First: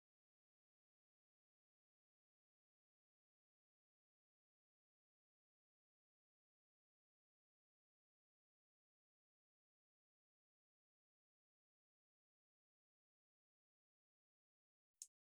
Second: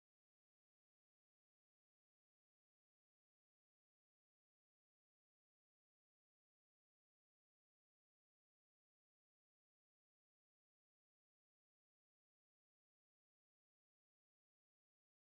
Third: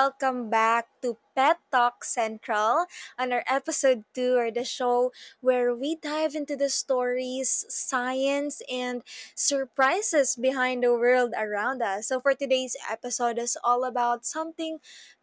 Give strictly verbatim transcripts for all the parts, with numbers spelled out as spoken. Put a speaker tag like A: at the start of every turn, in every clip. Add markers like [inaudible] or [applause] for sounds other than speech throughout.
A: welcome back to Pet Talk Central on our episode two or the show where we dive into the stories, science, and surprises behind the world around us. So for today's episode is all about something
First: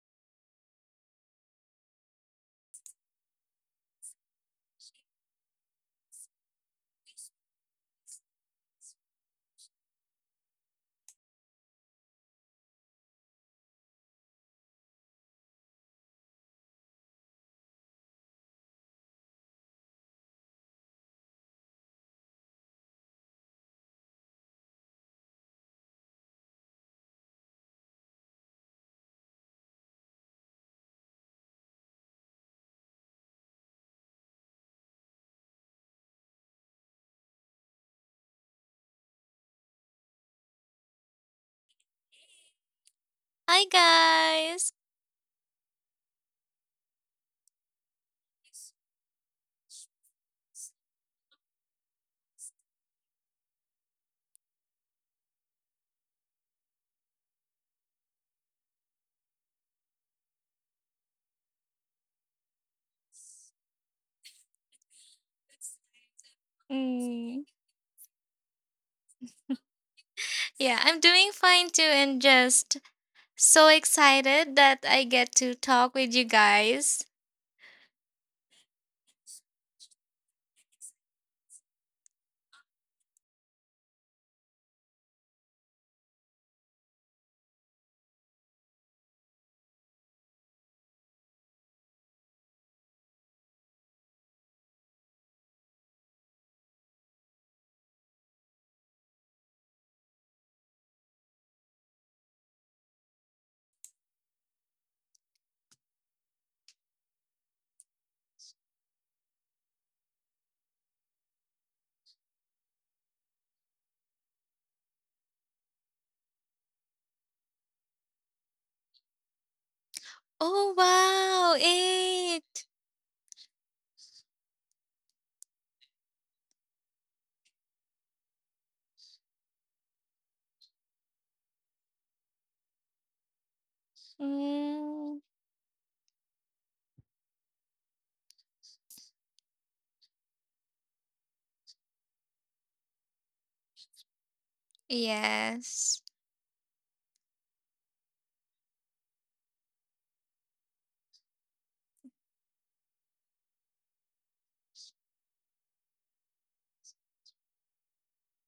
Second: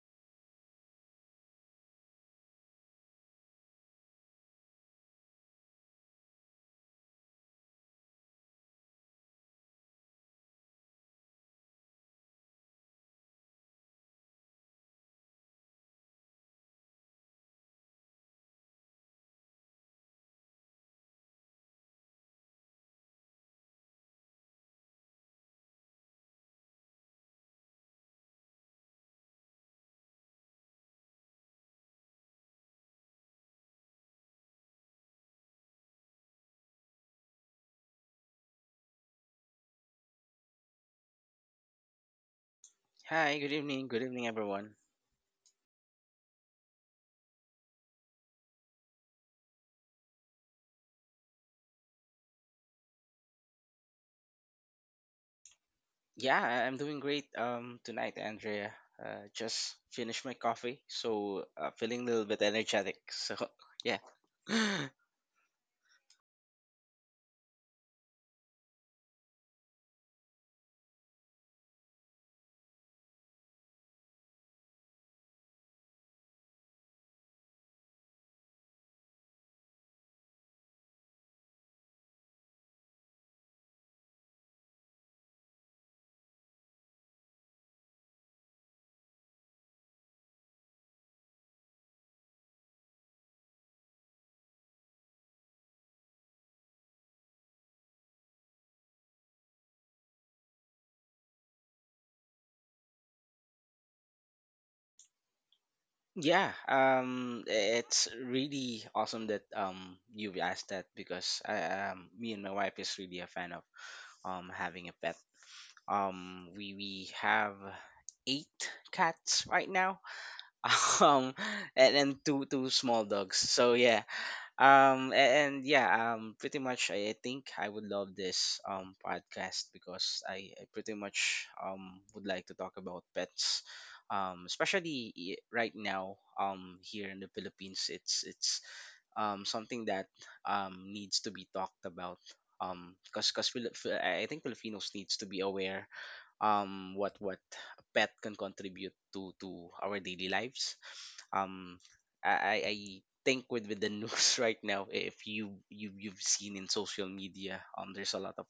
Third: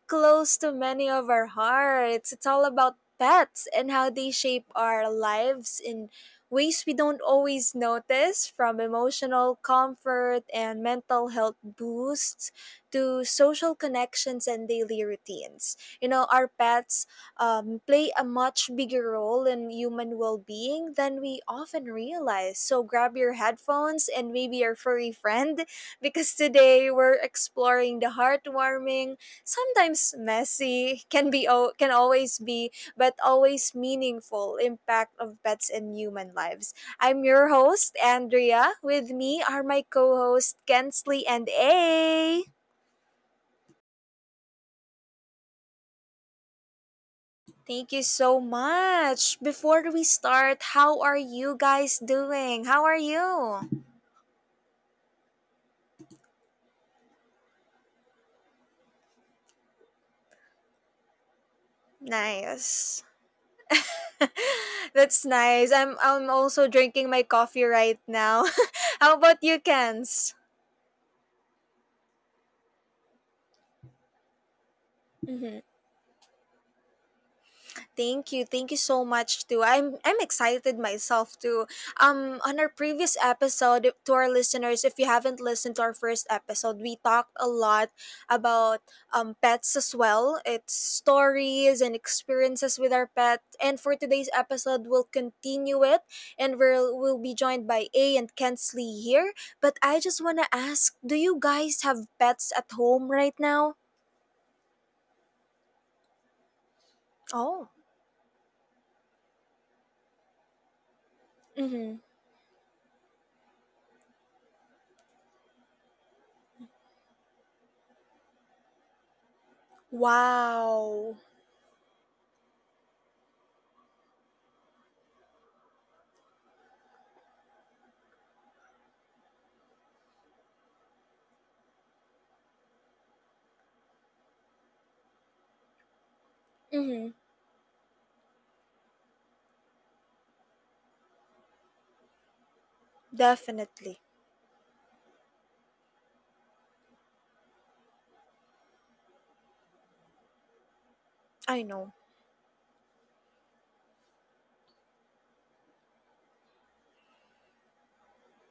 A: close to many of our hearts. It's all about pets and how they shape our lives in ways we don't always notice, from emotional comfort and mental health boosts to social connections and daily routines. You know, our pets um, play a much bigger role in human well being than we often realize. So grab your headphones and maybe your furry friend [laughs] because today we're exploring the heartwarming, sometimes messy, can be o- can always be but always meaningful impact of pets in human lives. I'm your host, Andrea. With me are my co hosts, Kensley and A.
B: Hi, good
C: Hi
B: evening. Good evening,
C: guys.
B: everyone.
A: Thank you so much. Before we start, how are you guys doing? How are you?
B: Yeah, I- I'm doing great um tonight, Andrea. Uh, just finished my coffee, so uh, feeling a little bit energetic.
A: Nice.
B: So [laughs] yeah, [clears throat] [gasps]
A: [laughs] That's nice. I'm I'm also drinking my
C: Mm.
A: coffee right now. [laughs] How about you, Kens?
C: Yeah, I'm doing fine too and just so excited that I get to talk with you guys.
A: Thank you. Thank you so much too. I'm I'm excited myself too. Um on our previous episode to our listeners, if you haven't listened to our first episode, we talked a lot about um pets as well. It's stories and experiences with our pet. And for today's episode, we'll continue it and we'll we'll be joined by A and Kensley here. But I just wanna ask, do you guys have pets at home right now?
B: yeah. Um,
A: Oh.
B: it's really awesome that um you've asked that, because I
A: Mm-hmm.
B: um me and my wife is really a fan of um having a pet. Um, we we have eight cats right now. [laughs]
C: Oh
A: Wow.
B: Um,
C: wow,
B: and then two
C: eight.
B: two small dogs. So yeah, um a- and yeah um pretty much I, I think I would love this um podcast, because i, I pretty much um would like to talk about pets, um especially
C: Mm.
B: i- right now. Um here
A: Mhm.
B: in the Philippines, it's it's um something that um needs to be talked about, um because because
A: Definitely.
B: i I think Filipinos needs to be aware
C: Yes.
B: um what what a pet can contribute to to our daily lives.
A: I
B: um
A: know.
B: i i I think, with, with the news [laughs] right now, if you, you you've seen in social media, um there's a lot of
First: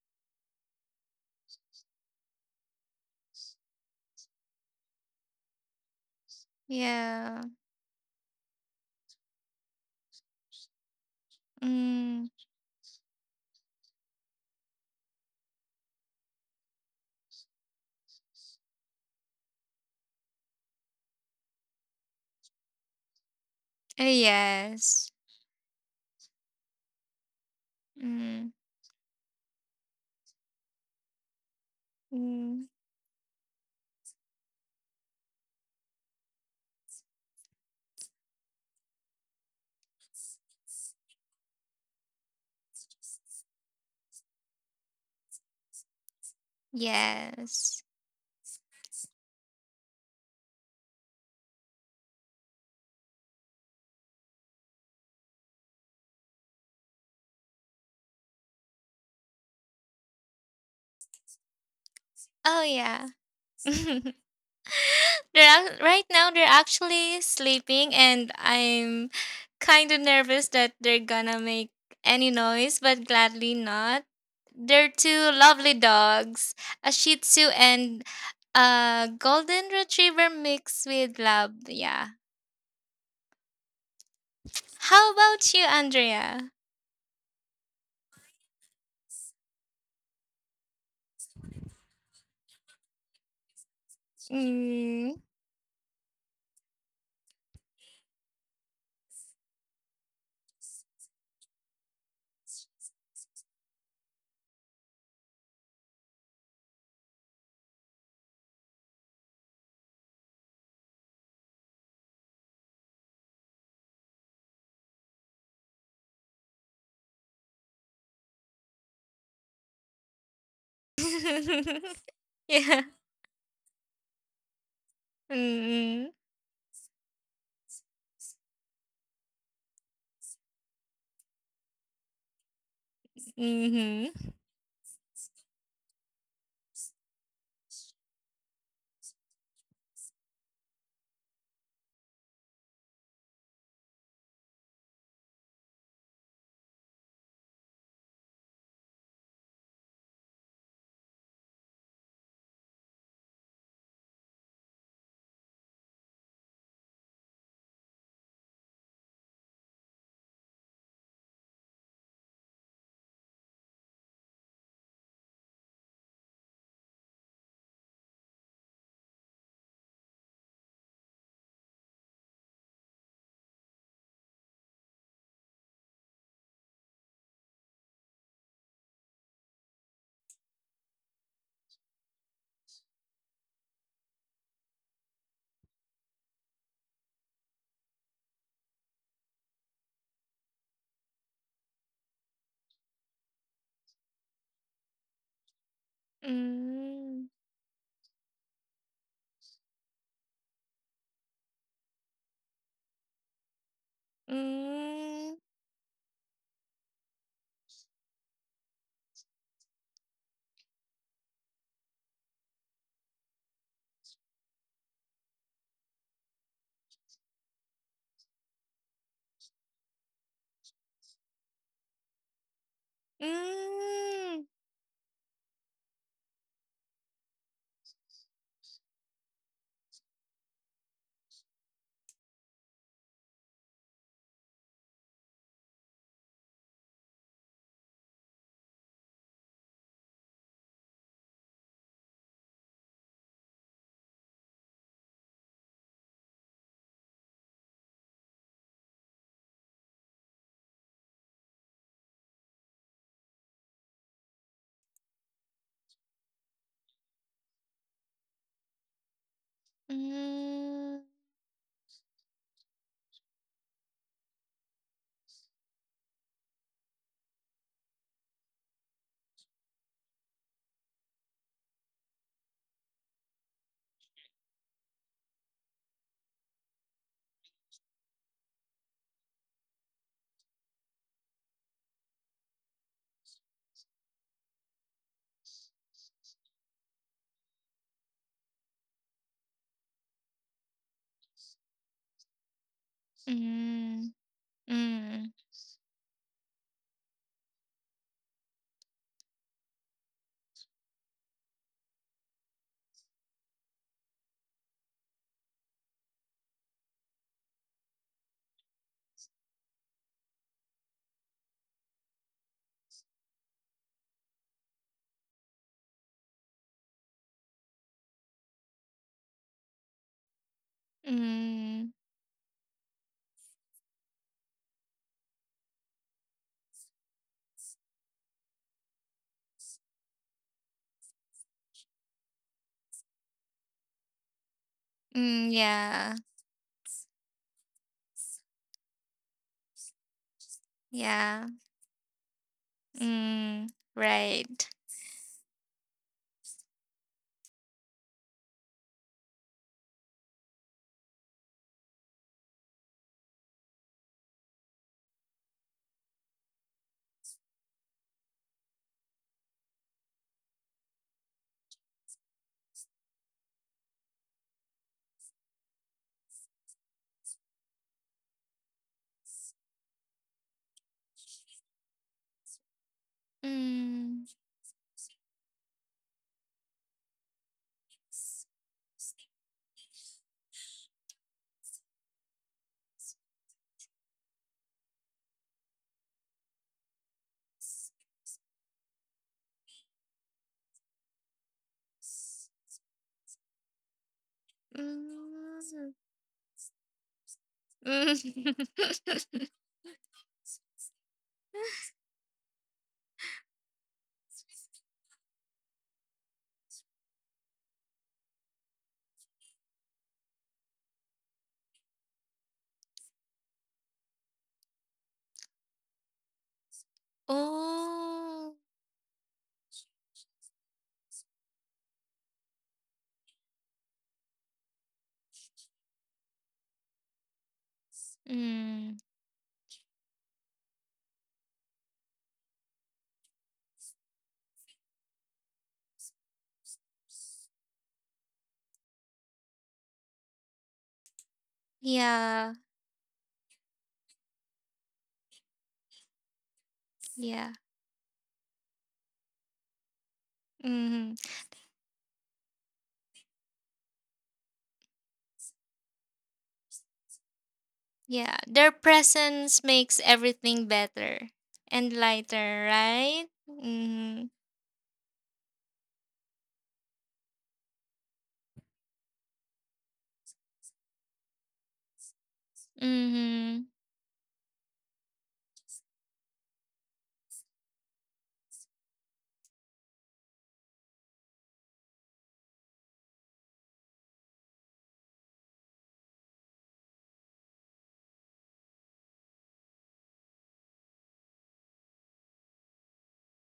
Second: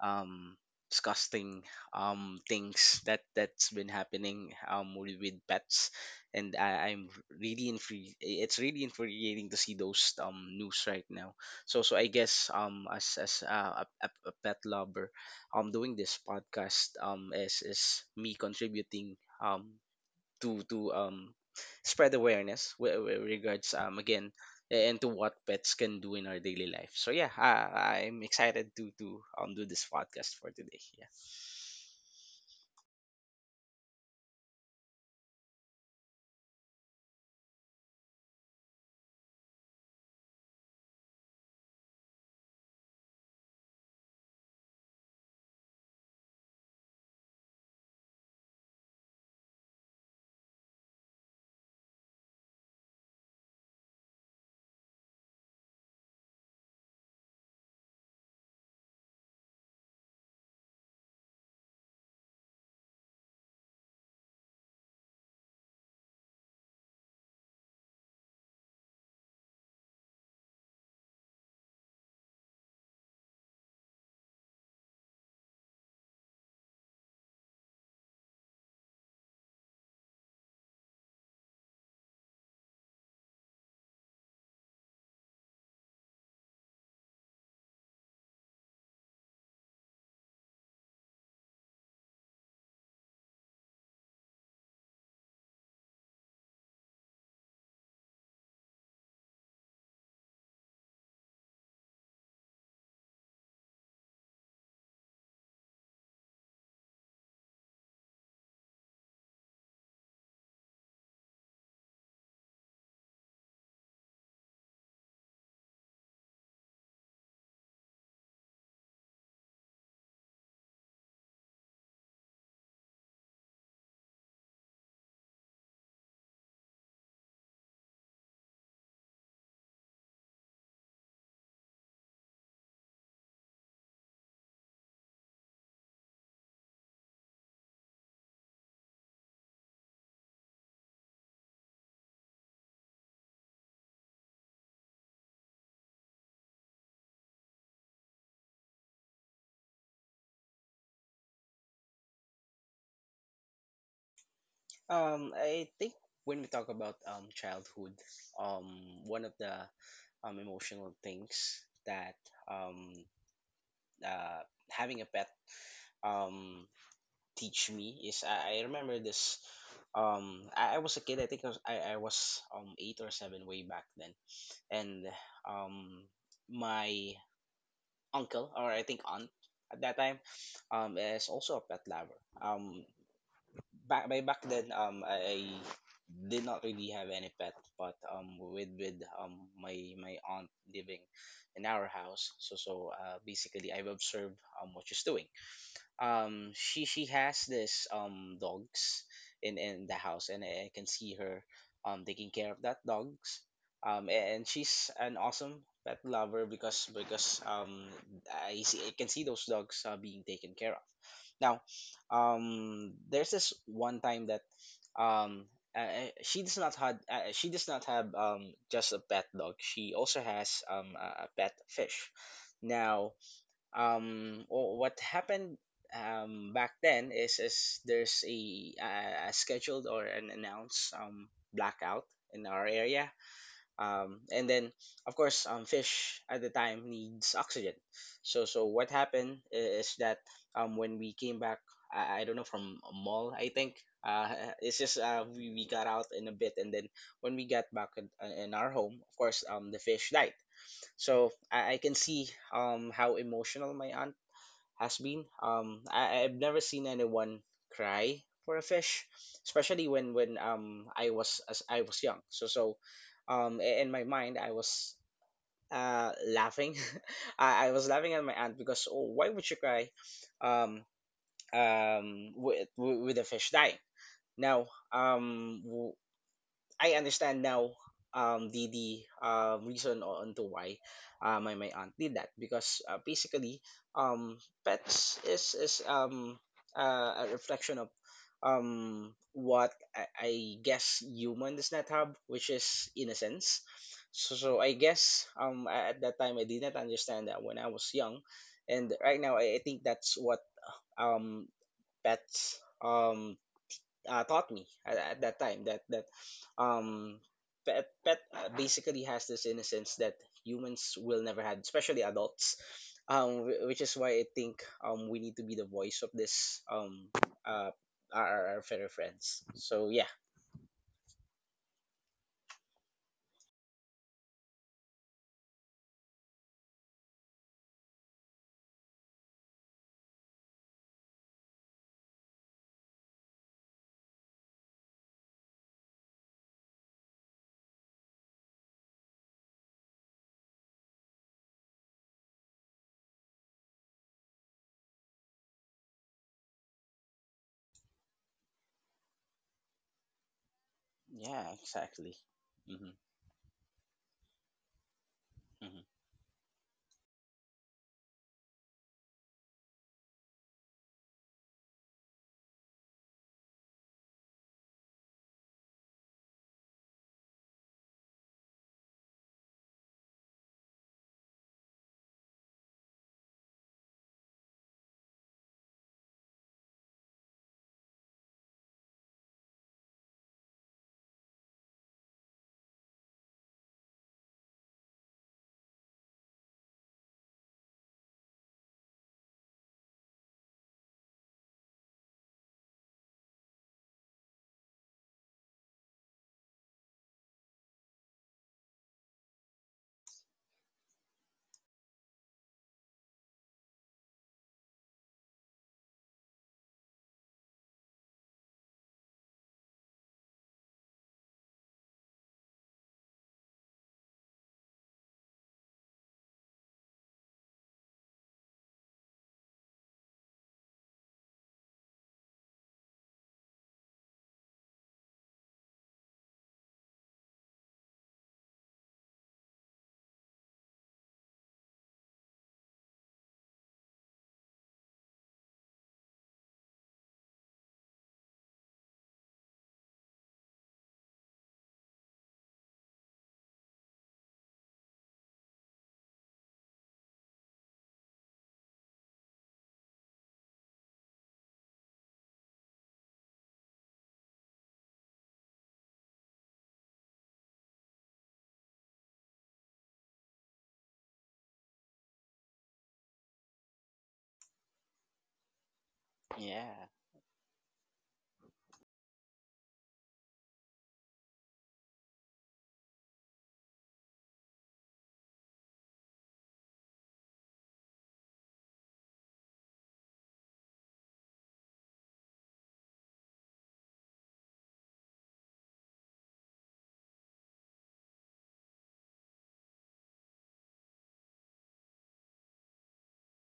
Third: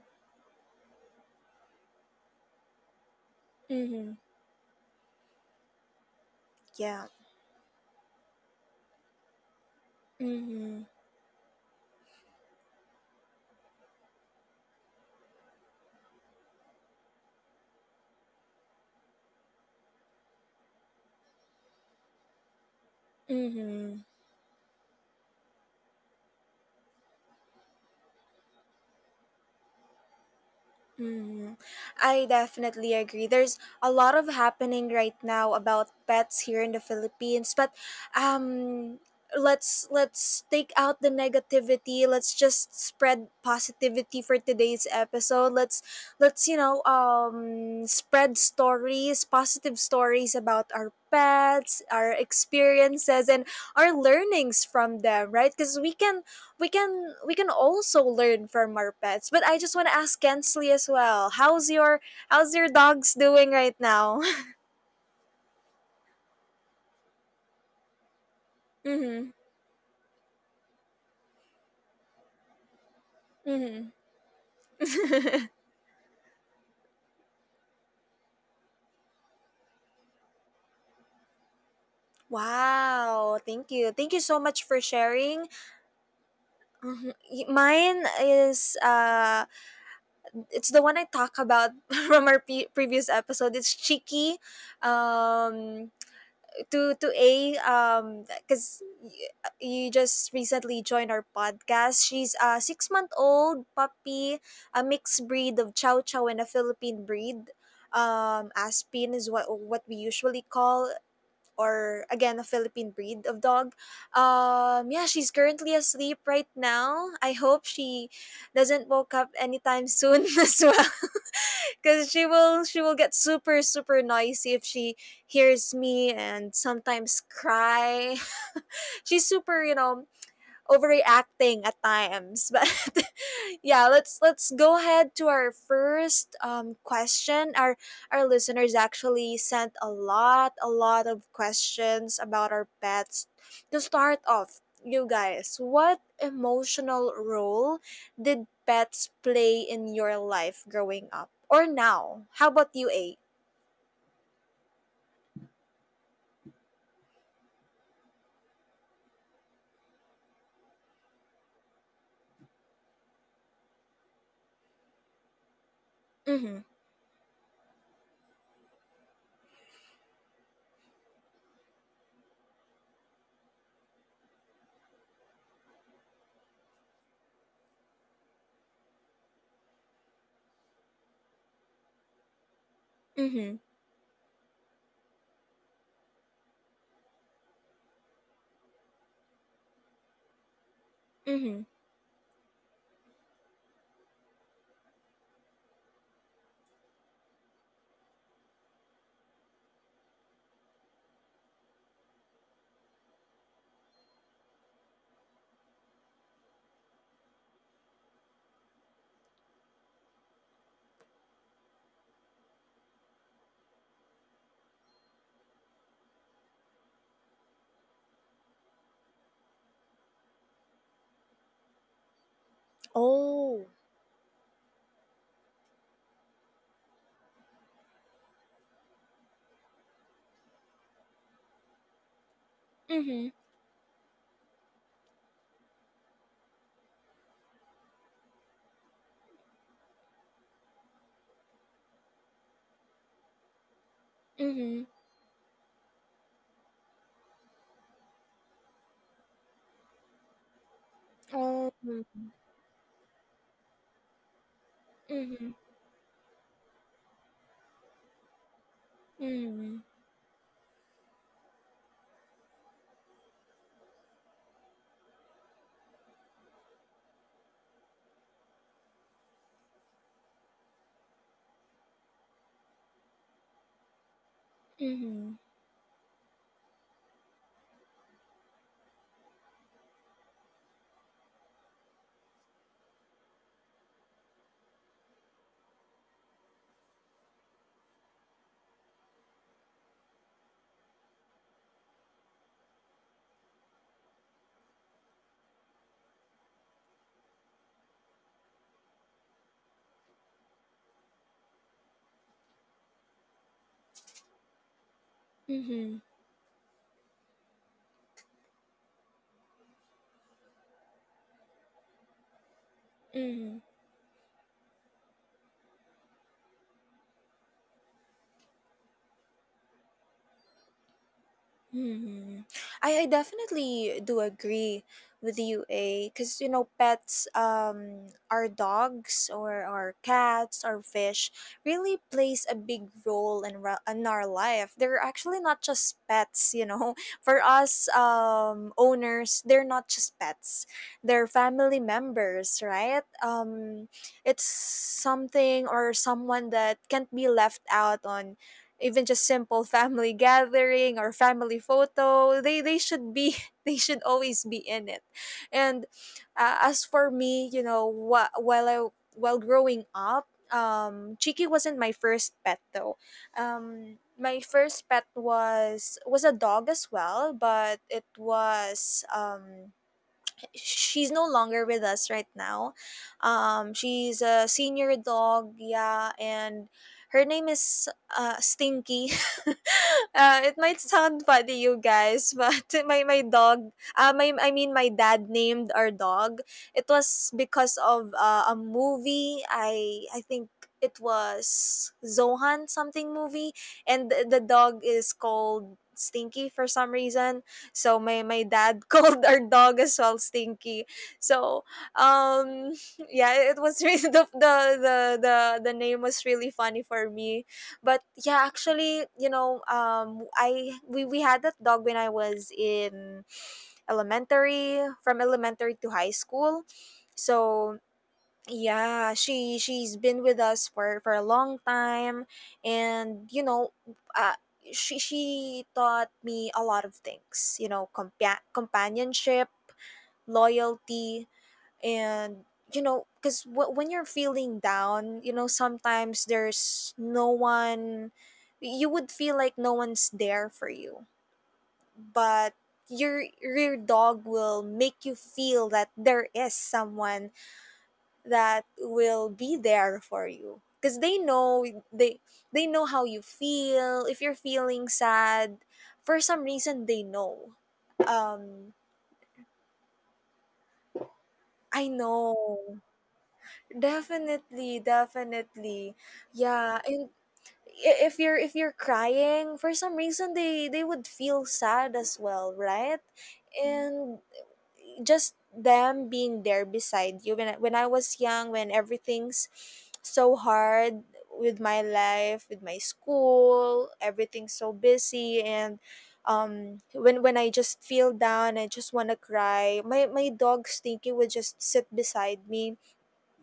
B: um disgusting, um things that that's been
A: Mm-hmm.
B: happening, um with, with pets. And I,
A: Yeah.
B: I'm
C: Yeah.
B: really infuri- it's really infuriating to see those um news
A: Mm-hmm.
B: right now. So so I
C: Mm.
B: guess, um as as uh, a, a a pet lover, um doing this podcast um is is me contributing um to to um spread awareness with regards, um
A: Mm-hmm.
C: uh,
B: again, a- and to
C: Yes.
B: what pets can do in our daily life. So yeah, I, I'm
C: Mm.
B: excited to to um do this podcast for today. Yeah.
A: Hmm. I
C: Mm.
A: definitely agree. There's a lot of happening right now about pets here in the Philippines, but um let's let's take out the negativity. Let's just spread positivity for today's episode. Let's let's you know
C: Yes.
A: um spread stories, positive stories about our pets, our experiences and our learnings from them, right? Cuz we can we can we can also learn from our pets. But I just want to ask Kensley as well. How's your how's
C: Oh
A: your
C: yeah.
A: dogs doing right
C: [laughs]
A: now?
C: They're ac- right now they're actually sleeping, and
A: [laughs]
C: I'm
A: Mhm.
C: kind of nervous that they're gonna make any noise, but gladly
A: Mhm.
C: not. They're two
A: [laughs]
C: lovely dogs, a Shih Tzu and a Golden Retriever mixed with Lab. Yeah.
A: Wow, thank you. Thank you so much for
C: How
A: sharing.
C: about you, Andrea?
A: Mhm. Y- Mine is uh it's the one I talk about [laughs] from our pe- previous episode. It's Cheeky.
C: Mm.
A: Um to to A um because you just recently joined our podcast. She's a six month old puppy, a mixed breed of Chow Chow and a Philippine breed. Um, Aspin is what what we usually call, or again a Philippine breed of dog. Um, yeah, she's currently asleep right now. I hope she doesn't woke up anytime soon [laughs] as well
C: [laughs]
A: because she will she
C: Yeah.
A: will get super super noisy if she hears me
C: Mm.
A: and sometimes cry. [laughs] She's super, you know, overreacting at times. [laughs] But yeah, let's
C: Mm-hmm.
A: let's go ahead to our first um, question. Our our listeners actually sent a lot a lot of questions about our pets. To start off, you guys, what emotional role did pets play in your life growing up or now? How about you, A?
B: Um, I think, when we talk about um childhood, um one of the um emotional things that um uh having a pet
A: Mm-hmm.
B: um teach me, is I, I remember this. Um I, I was a kid. I think I was, I, I was um eight or seven way back then. And um my uncle, or I think aunt, at that time um is also a pet lover. um
A: Mm-hmm.
B: back by back then, um I, I did not really have any pet, but um with with um my my aunt living
A: Mm-hmm.
B: in our house, so so uh, basically I've observed um what she's doing. Um she she
C: Mm.
B: has this um dogs in in the house, and I can see her um taking care of that dogs. Um and she's an
C: Mm.
B: awesome pet lover, because because um i see I can see those dogs, uh, being taken care of. Now, um there's this one time that, um uh, she does not had uh, she does not have um just a pet dog, she also has um a a pet fish. Now,
A: Oh.
C: Mm.
B: um wh- what happened um back then, is is there's a, uh, a scheduled or an announced um blackout in our area.
A: Mm-hmm.
B: Um and then, of course, um fish at the time needs oxygen. So so what happened i- is that, um when we came back, i, I don't know, from a mall I think. Uh [laughs] it's
A: Mm-hmm.
B: just, uh we, we got out in a bit, and then when we got back in, uh, in our home, of course, um the fish died. So
A: Oh.
B: I, I can see um how emotional my aunt has been.
A: Mm-hmm.
B: Um, I, I've never seen anyone cry for a fish,
A: Mm-hmm.
B: especially when when um
C: Mm.
B: I was as I was young. So so, um, i- in my mind I was uh laughing. [laughs] I, I was laughing at my aunt, because, oh, why would she cry, um um with with a fish dying. Now,
A: Mm-hmm.
B: um w- I understand now um the the um reason on to why, uh, my my aunt did that, because, uh, basically, um pets is is um uh, a reflection of um what I, I guess human does not have, which is innocence.
C: Mm,
B: So, so I guess,
C: mm,
B: um a- at that time I did not understand that when I was young. And right now I, I think that's what um pets um uh, taught me at, at that time, that
A: Mm-hmm.
B: that um pet pet uh, basically has this innocence that humans will never have, especially adults. Um,
A: Mm-hmm.
B: wh- which is why I think um we need to be the voice of this, um uh our, our our fellow friends. So yeah,
C: mm,
A: Mm-hmm. I, I definitely do agree with you, A, because you know, pets, um, our dogs or our cats or fish really plays a big role in, ra- in our life. They're actually
C: mm,
A: not just
C: yeah,
A: pets, you know. [laughs] For us, um, owners, they're not just pets. They're
C: yeah,
A: family members, right?
C: mm,
A: Um, it's
C: right.
A: something or someone that can't be left out on even just simple family gathering or
B: yeah,
A: family
B: exactly.
A: photo. they they
B: Mm-hmm,
A: should be [laughs] they should always be in it.
B: mm-hmm.
A: And uh, as for me, you know, wh- while I while growing up um chiki wasn't my first pet though. Um my first pet was was a dog as well, but it was um she's no longer with us right now. Um, she's
C: Mm,
A: a senior dog, yeah, and her name is uh, Stinky. [laughs] Uh, it might sound funny, you guys, but [laughs] my my dog, uh, my I mean my dad named our dog. It was because of uh, a movie. I I think it was Zohan something movie, and the, the dog is called
C: mm,
A: Stinky for some reason, so my my dad [laughs] called our
C: mm.
A: dog as well Stinky. So um [laughs] yeah, it was [laughs] really the the the the, the name was really funny for me. But yeah, actually, you know, um I we, we had that dog when I was in elementary, from elementary to high school.
C: [laughs]
A: So
C: Oh,
A: yeah, she she's been with us for for a long time, and you know, uh, she she taught me a lot of things. You know, compa-
C: mm,
A: companionship, loyalty, and you know, because w- when you're feeling down, you know, sometimes there's no one. You would feel like no one's there for you,
C: yeah,
A: but your your dog will make you feel that there is someone
C: yeah,
A: that will be there for you because
C: mm,
A: they know they they know how you feel. If you're feeling sad for some reason, they know.
C: yeah. Their
A: Um,
C: presence makes everything better
A: I
C: and
A: know,
C: lighter, right? Mm,
A: definitely definitely. Yeah.
B: Yeah,
A: And I- if you're if you're crying for some reason, they they would feel sad as well, right?
C: mm,
A: And just them being there beside you when I, when I was young, when everything's so hard with my life, with my school, everything's so busy and um when when I just feel down, I just want to cry. My my dog Stinky would just sit beside me,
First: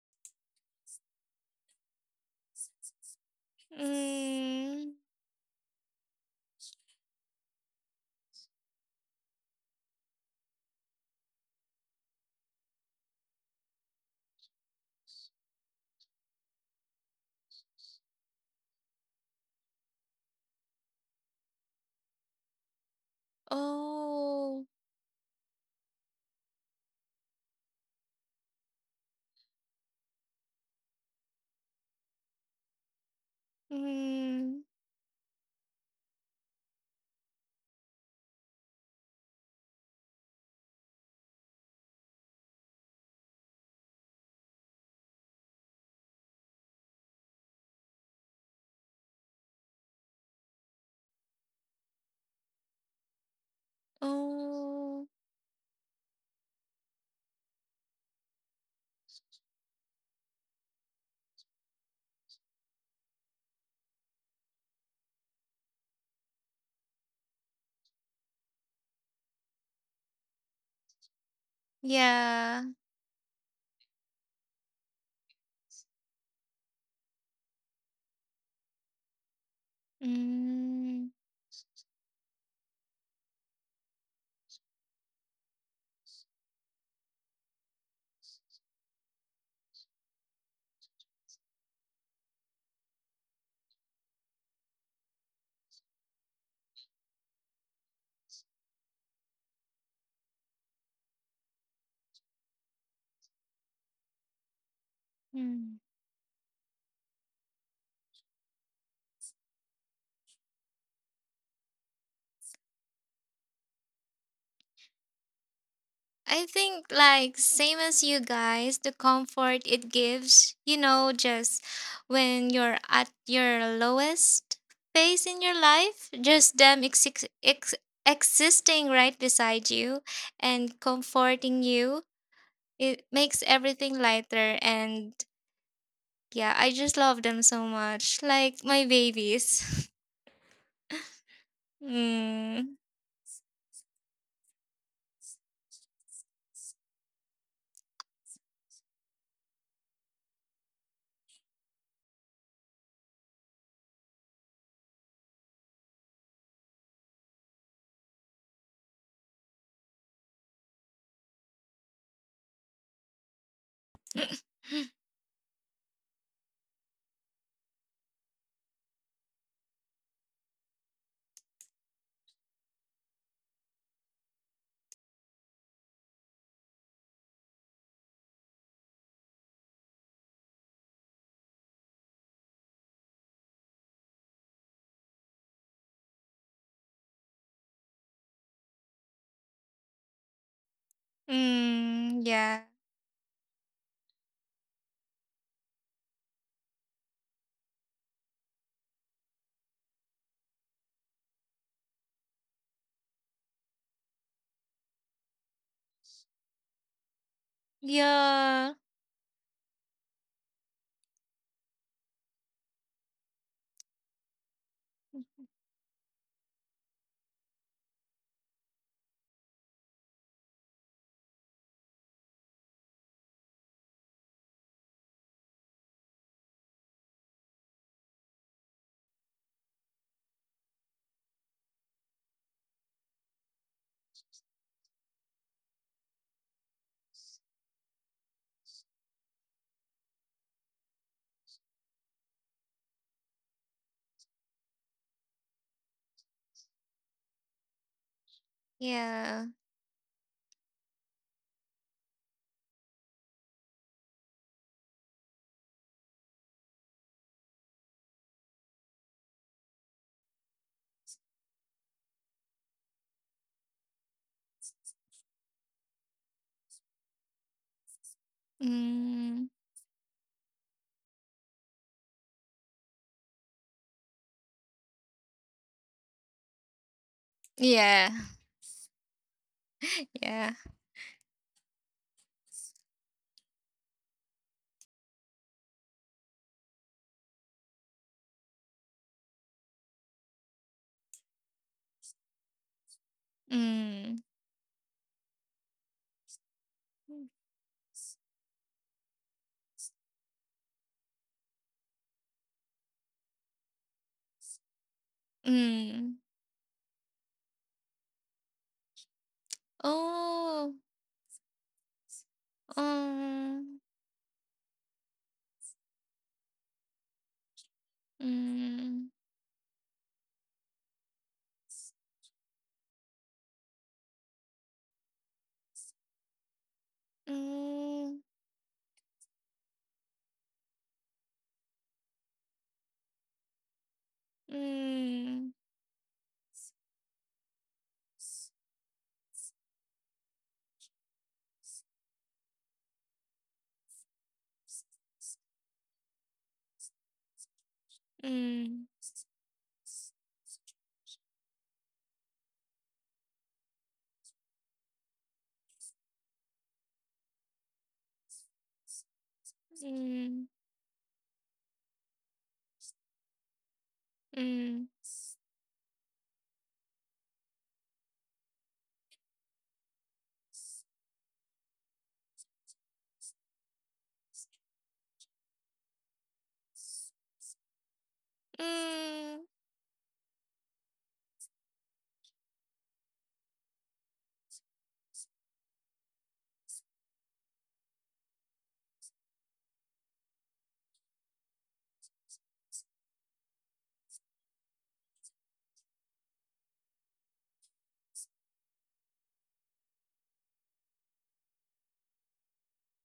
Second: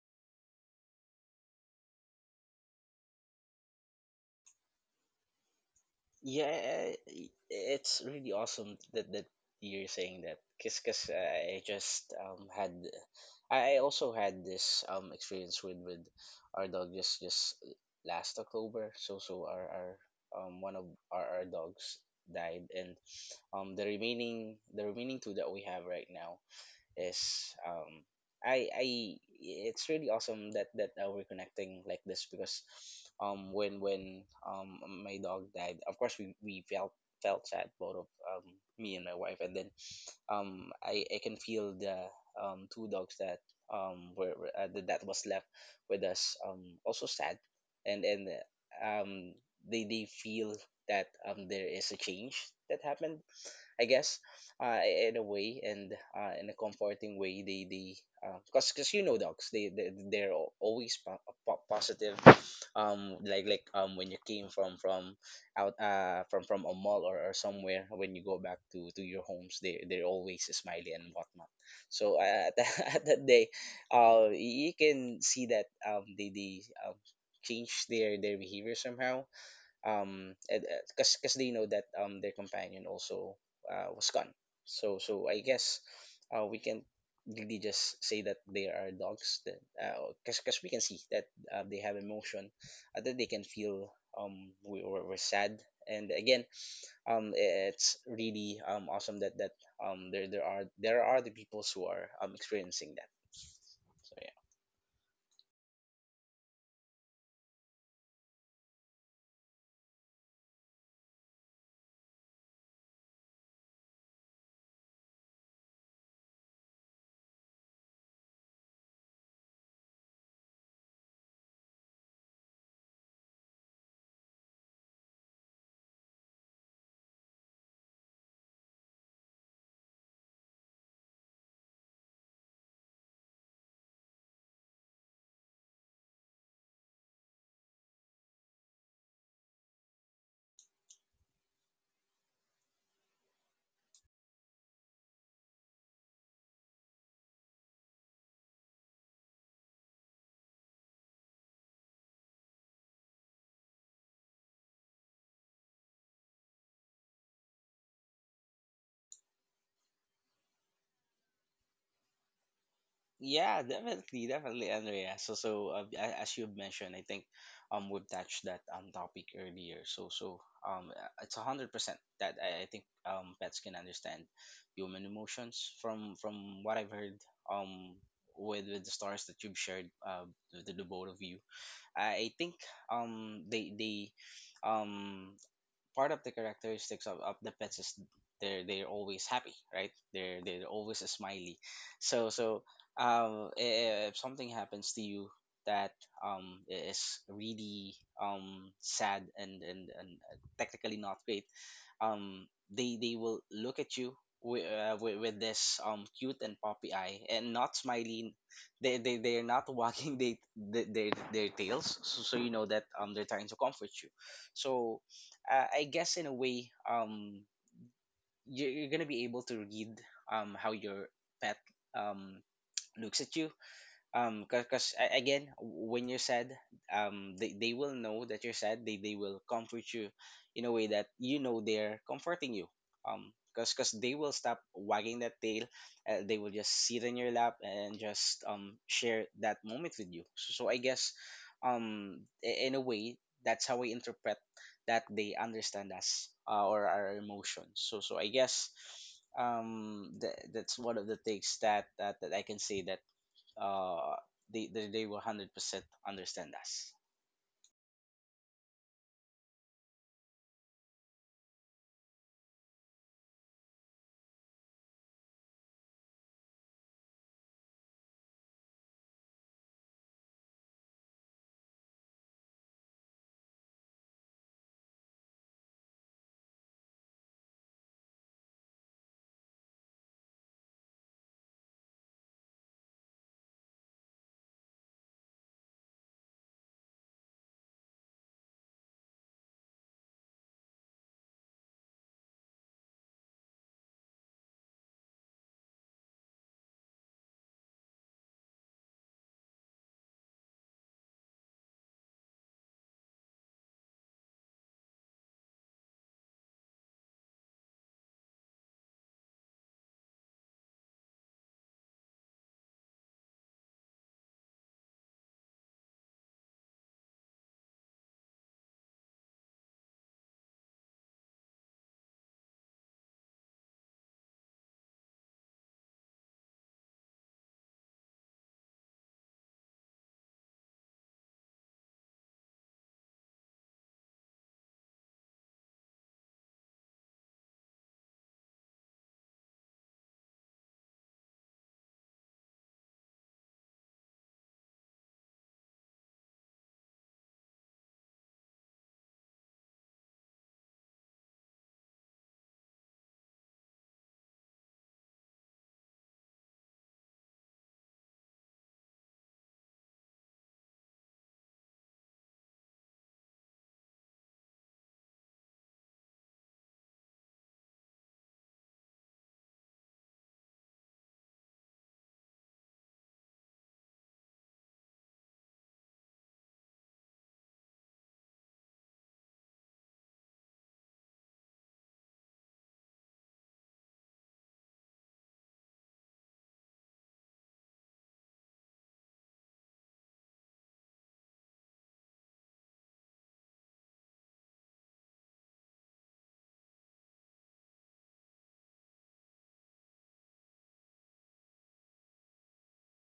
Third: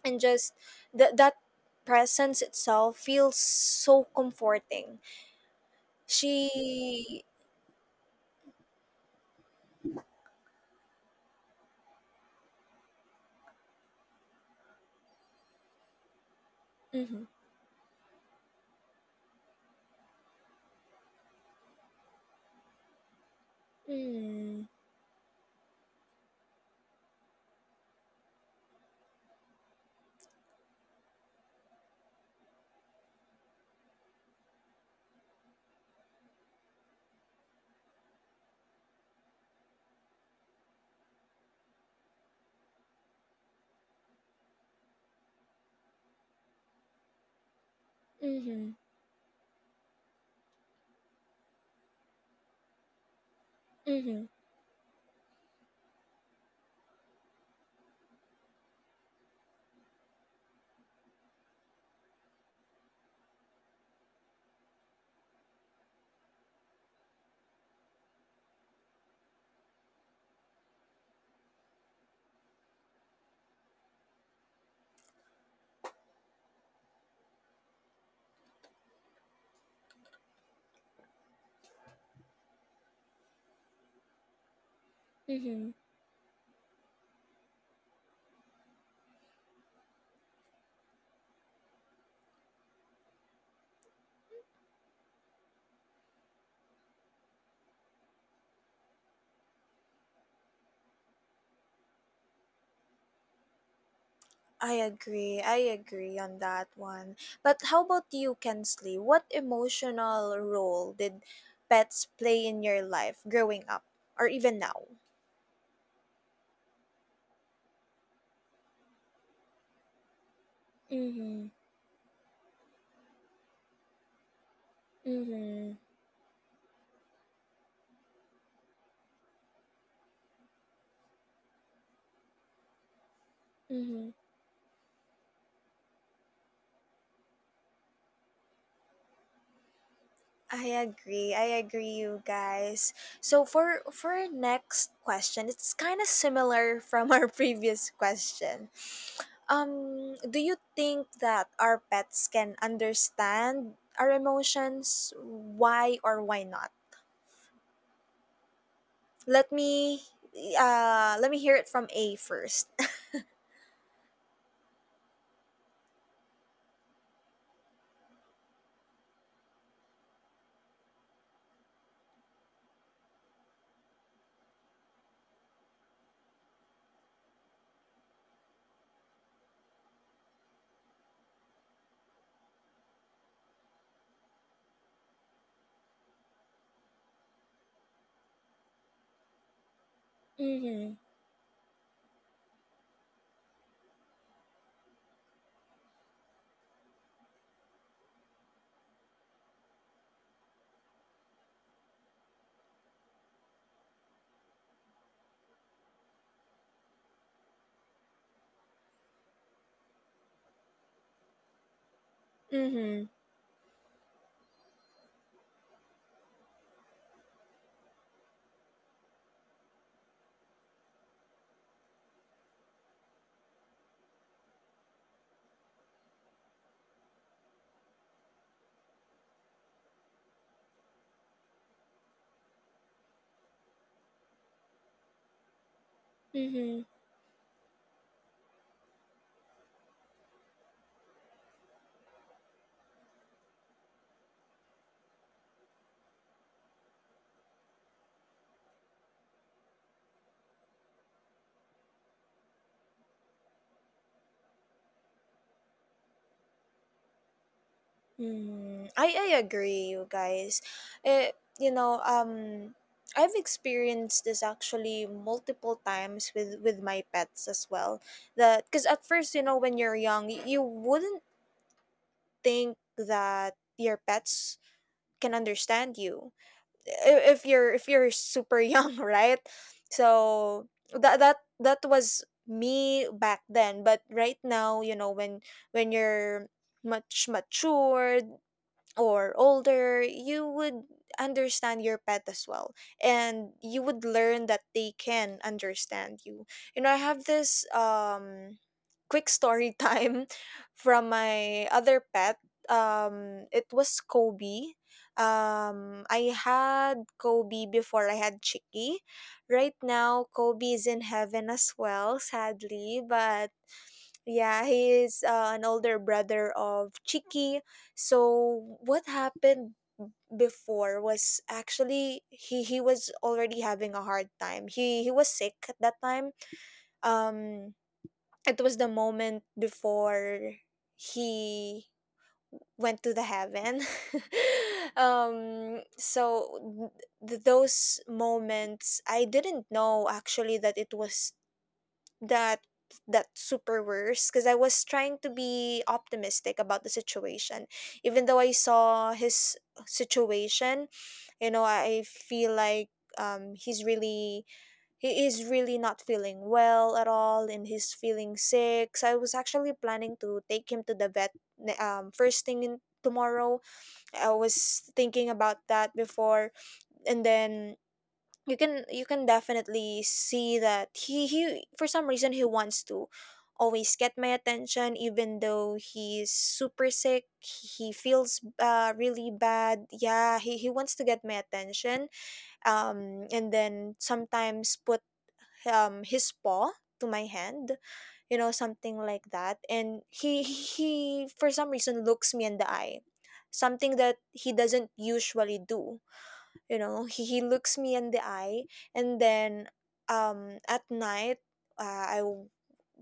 A: and just that that presence itself feels so
C: mm.
A: comforting.
B: yeah,
A: She.
B: i- it's really awesome that that you're saying that. Cause, 'cause uh, I just um had I I also had this um experience with with our dog, just
A: Mhm.
B: just last October. So so our our um one of our, our dogs died. And um the remaining
C: Oh,
A: Mhm.
B: the remaining two that we have right now is, um I I it's really awesome that that uh, we're connecting like this, because um when when
C: mm,
B: um my dog died, of course we we felt felt sad, both of, um me and my wife. And then, um I I can feel the um two dogs that, um were were- uh, that that was left with us, um also sad. and and uh,
A: Mhm.
B: um they they feel that um there is a change that happened, I guess,
A: Mhm.
B: uh,
C: oh.
B: in a way, and uh, in a comforting way. They they because because you know, dogs, they, they they're al- always po- po- positive. Um, like like um when you came from from out uh from from a mall, or, or somewhere, when you go back to to your homes, they they're always smiley and whatnot. So uh, [laughs] at,
C: Yeah.
B: that, at that day, uh, y- you can see that um they they um change their their behavior somehow, um
C: Mm.
B: because because they know that um their companion also, uh, was gone. So so I
A: Mhm.
B: guess, uh, we can really just say that they are dogs, that, because we can see that, uh, they have emotion, uh, that they can feel um we were, we're sad. And again, um it's really, um awesome that that um there there are there are the peoples who are um experiencing that. So yeah.
A: I agree. I
C: Hmm.
A: agree on that one. But how about you, Kensley? What emotional role did pets play in your life growing up or even now?
C: I think, like same as you guys, the comfort it gives, you know,
A: Mm-hmm.
C: just when you're at your lowest phase in your
A: Mm-hmm.
C: life, just them ex- ex- existing right beside you and comforting you, it makes everything
A: Mm-hmm.
C: lighter. And yeah, I just love them so much. Like my babies.
A: I agree. I
C: [laughs]
A: agree, you
C: Mm.
A: guys. So for for our next question, it's kind of similar from our [laughs] previous question. Um, do you think that our pets can understand our emotions? Why or why not? Let me uh let me hear it from A first. [laughs]
B: Yeah, definitely, definitely, Andrea. So, so uh, a- as you mentioned, I think um we've touched that um topic earlier. So, so um uh, it's a hundred percent that I, I think um pets can understand human emotions, from from what I've heard, um with with the stories that you've shared, uh the, the both of you. I, I think, um they they um part of the characteristics of, of the pets is, they're they're always happy, right? they're they're
A: Mhm.
B: always a smiley.
C: Mm.
B: so so
C: Yeah.
B: um i- if something happens to you, that, um is really, um sad, and and, and uh, technically not great, um they they will look at you with, uh, with, with this um cute and poppy eye, and not smiling.
C: Yeah.
B: They, they they're not [laughs] wagging they, they, their their tails, so, so you know that um
A: Mhm.
B: they're trying to comfort you. So uh, I guess in a way, um, you're, you're gonna be able to read um how your pet um looks at you, um because again, when you're sad, um they, they will know that you're sad, they they will comfort you in a way that you know they're comforting you, um because because they will stop wagging that tail. Uh, they will just
A: Mhm.
B: sit in your lap, and just um share that moment with you. So, so I guess, um i- in a way, that's how we interpret that they understand us, uh, or our emotions. So so I guess,
C: Yeah.
B: um th- that's one of the things that, that that I can say, that, uh, they, they they will hundred percent understand us.
A: Mhm. I I agree, you guys. Eh, you know, um I've experienced this actually multiple times with with my pets as well. That cuz at first, you
C: Mm.
A: know, when you're young, y- you wouldn't think that your pets can understand you. I- if you're if
C: Yeah.
A: you're
C: [laughs]
A: super young [laughs] right?
C: Yeah.
A: So that that that was me back then, but right now, you know, when when you're much matured or older, you would understand your pet as well. And you would
C: Mm.
A: learn that they can understand you. You know, I have this um quick story time [laughs] from my other pet. Um, it was Kobe. Um,
C: Mm.
A: I had Kobe before I had Chicky. Right now
C: Oh.
A: Kobe is in heaven as well, sadly, but
C: Um.
A: yeah, he is uh, an older brother of Chiki. So what
C: Mm.
A: happened before was actually he he was already having a hard time. He he was sick at that time. Um,
C: Mm.
A: it was the moment before he went to the heaven. [laughs]
C: Mm.
A: Um so th- those moments I didn't know actually that it was that that super worse, because I was trying to be optimistic about the situation. Even though I
C: Mm.
A: saw his situation, you know, I feel like um he's really he is really not feeling well at all and he's feeling sick. So I was actually planning to
C: Mm.
A: take him to the vet ne- um first thing in tomorrow. I was
C: Mm.
A: thinking about that before, and then you can you can definitely see that he he for some reason he wants to always get my attention. Even though he's super sick, he feels uh, really
C: Mm.
A: bad. Yeah, he, he wants to get my attention, um and then sometimes put um his paw to my hand, you know, something like that. And he he for some reason looks me in the eye, something that he doesn't usually do, you know. He, he looks me in the eye, and then um at night, uh, i w-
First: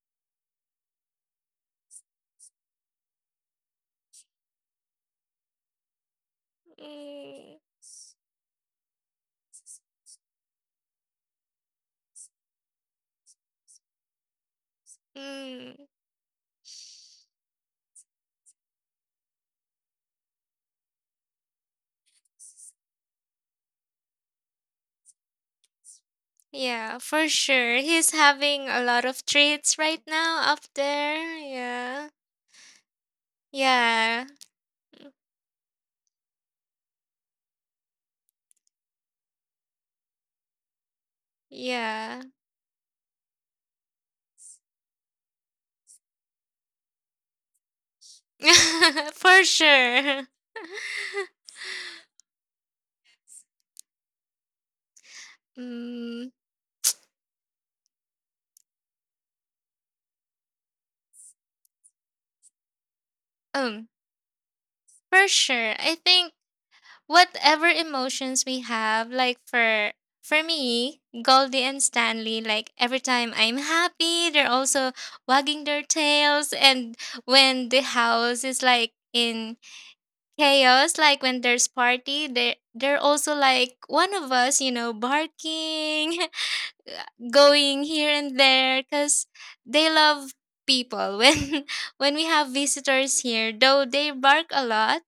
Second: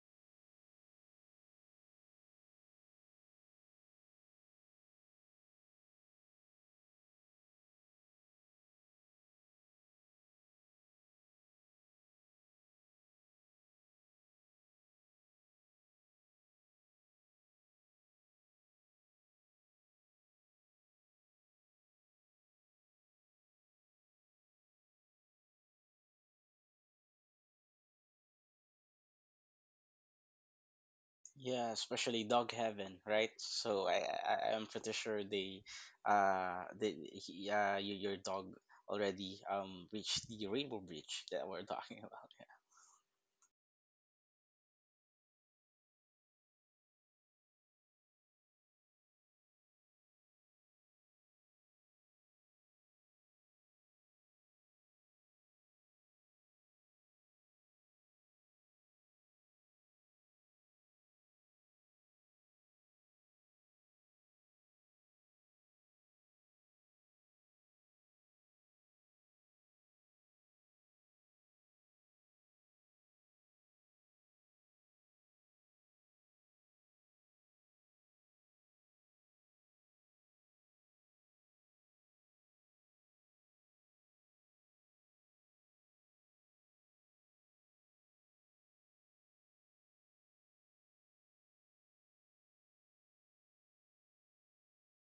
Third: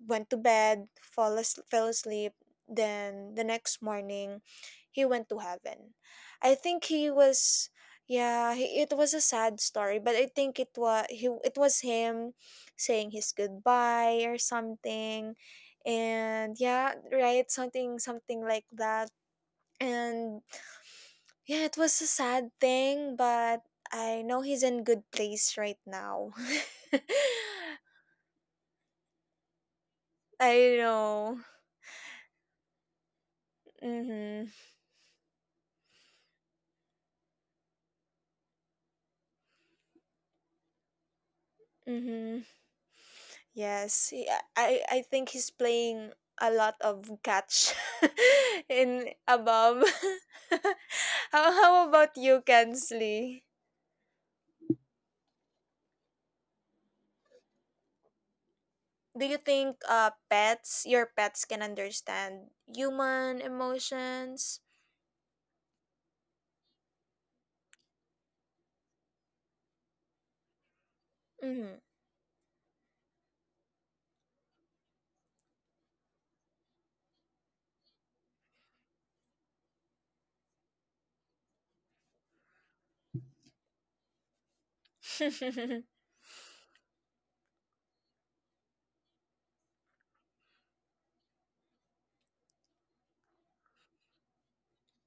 A: went to bed, fall as- fell asleep. Then the next morning, he went to heaven. I think he
C: Mm.
A: was, yeah, he, it was a sad story, but I think it was he it was him saying his goodbye or something.
C: Mm.
A: And yeah, right, something something like that. And yeah, it was a sad thing, but I know he's in good place right now.
C: Yeah, for sure.
A: [laughs]
C: He's having a lot of treats right now up
A: I
C: there.
A: know.
B: Yeah,
C: Yeah.
B: especially Dog Heaven, right? So I,
C: Yeah.
A: Mhm.
B: I I'm pretty sure they, uh, they he, uh, your, your dog already um reached the rainbow bridge that we're talking [laughs]
C: Yeah.
B: about.
A: Mhm. Yes. he- I I think he's playing a lot of catch [laughs]
C: [laughs]
A: in
C: For
A: above.
C: sure.
A: [laughs] how how about you, Kensley?
C: Mm.
A: Do you think uh pets, your pets can understand human
C: Um.
A: emotions?
C: For sure. I think whatever emotions we have, like for for me, Goldie
A: Mhm.
C: and Stanley. Like every time I'm happy, they're also wagging their tails, and when the house is like in chaos, like when there's party, they they're also like one of us, you know,
A: [laughs]
C: barking. [laughs] uh, Going here and there because they love people. [laughs] when when we have visitors here, though, they bark a lot.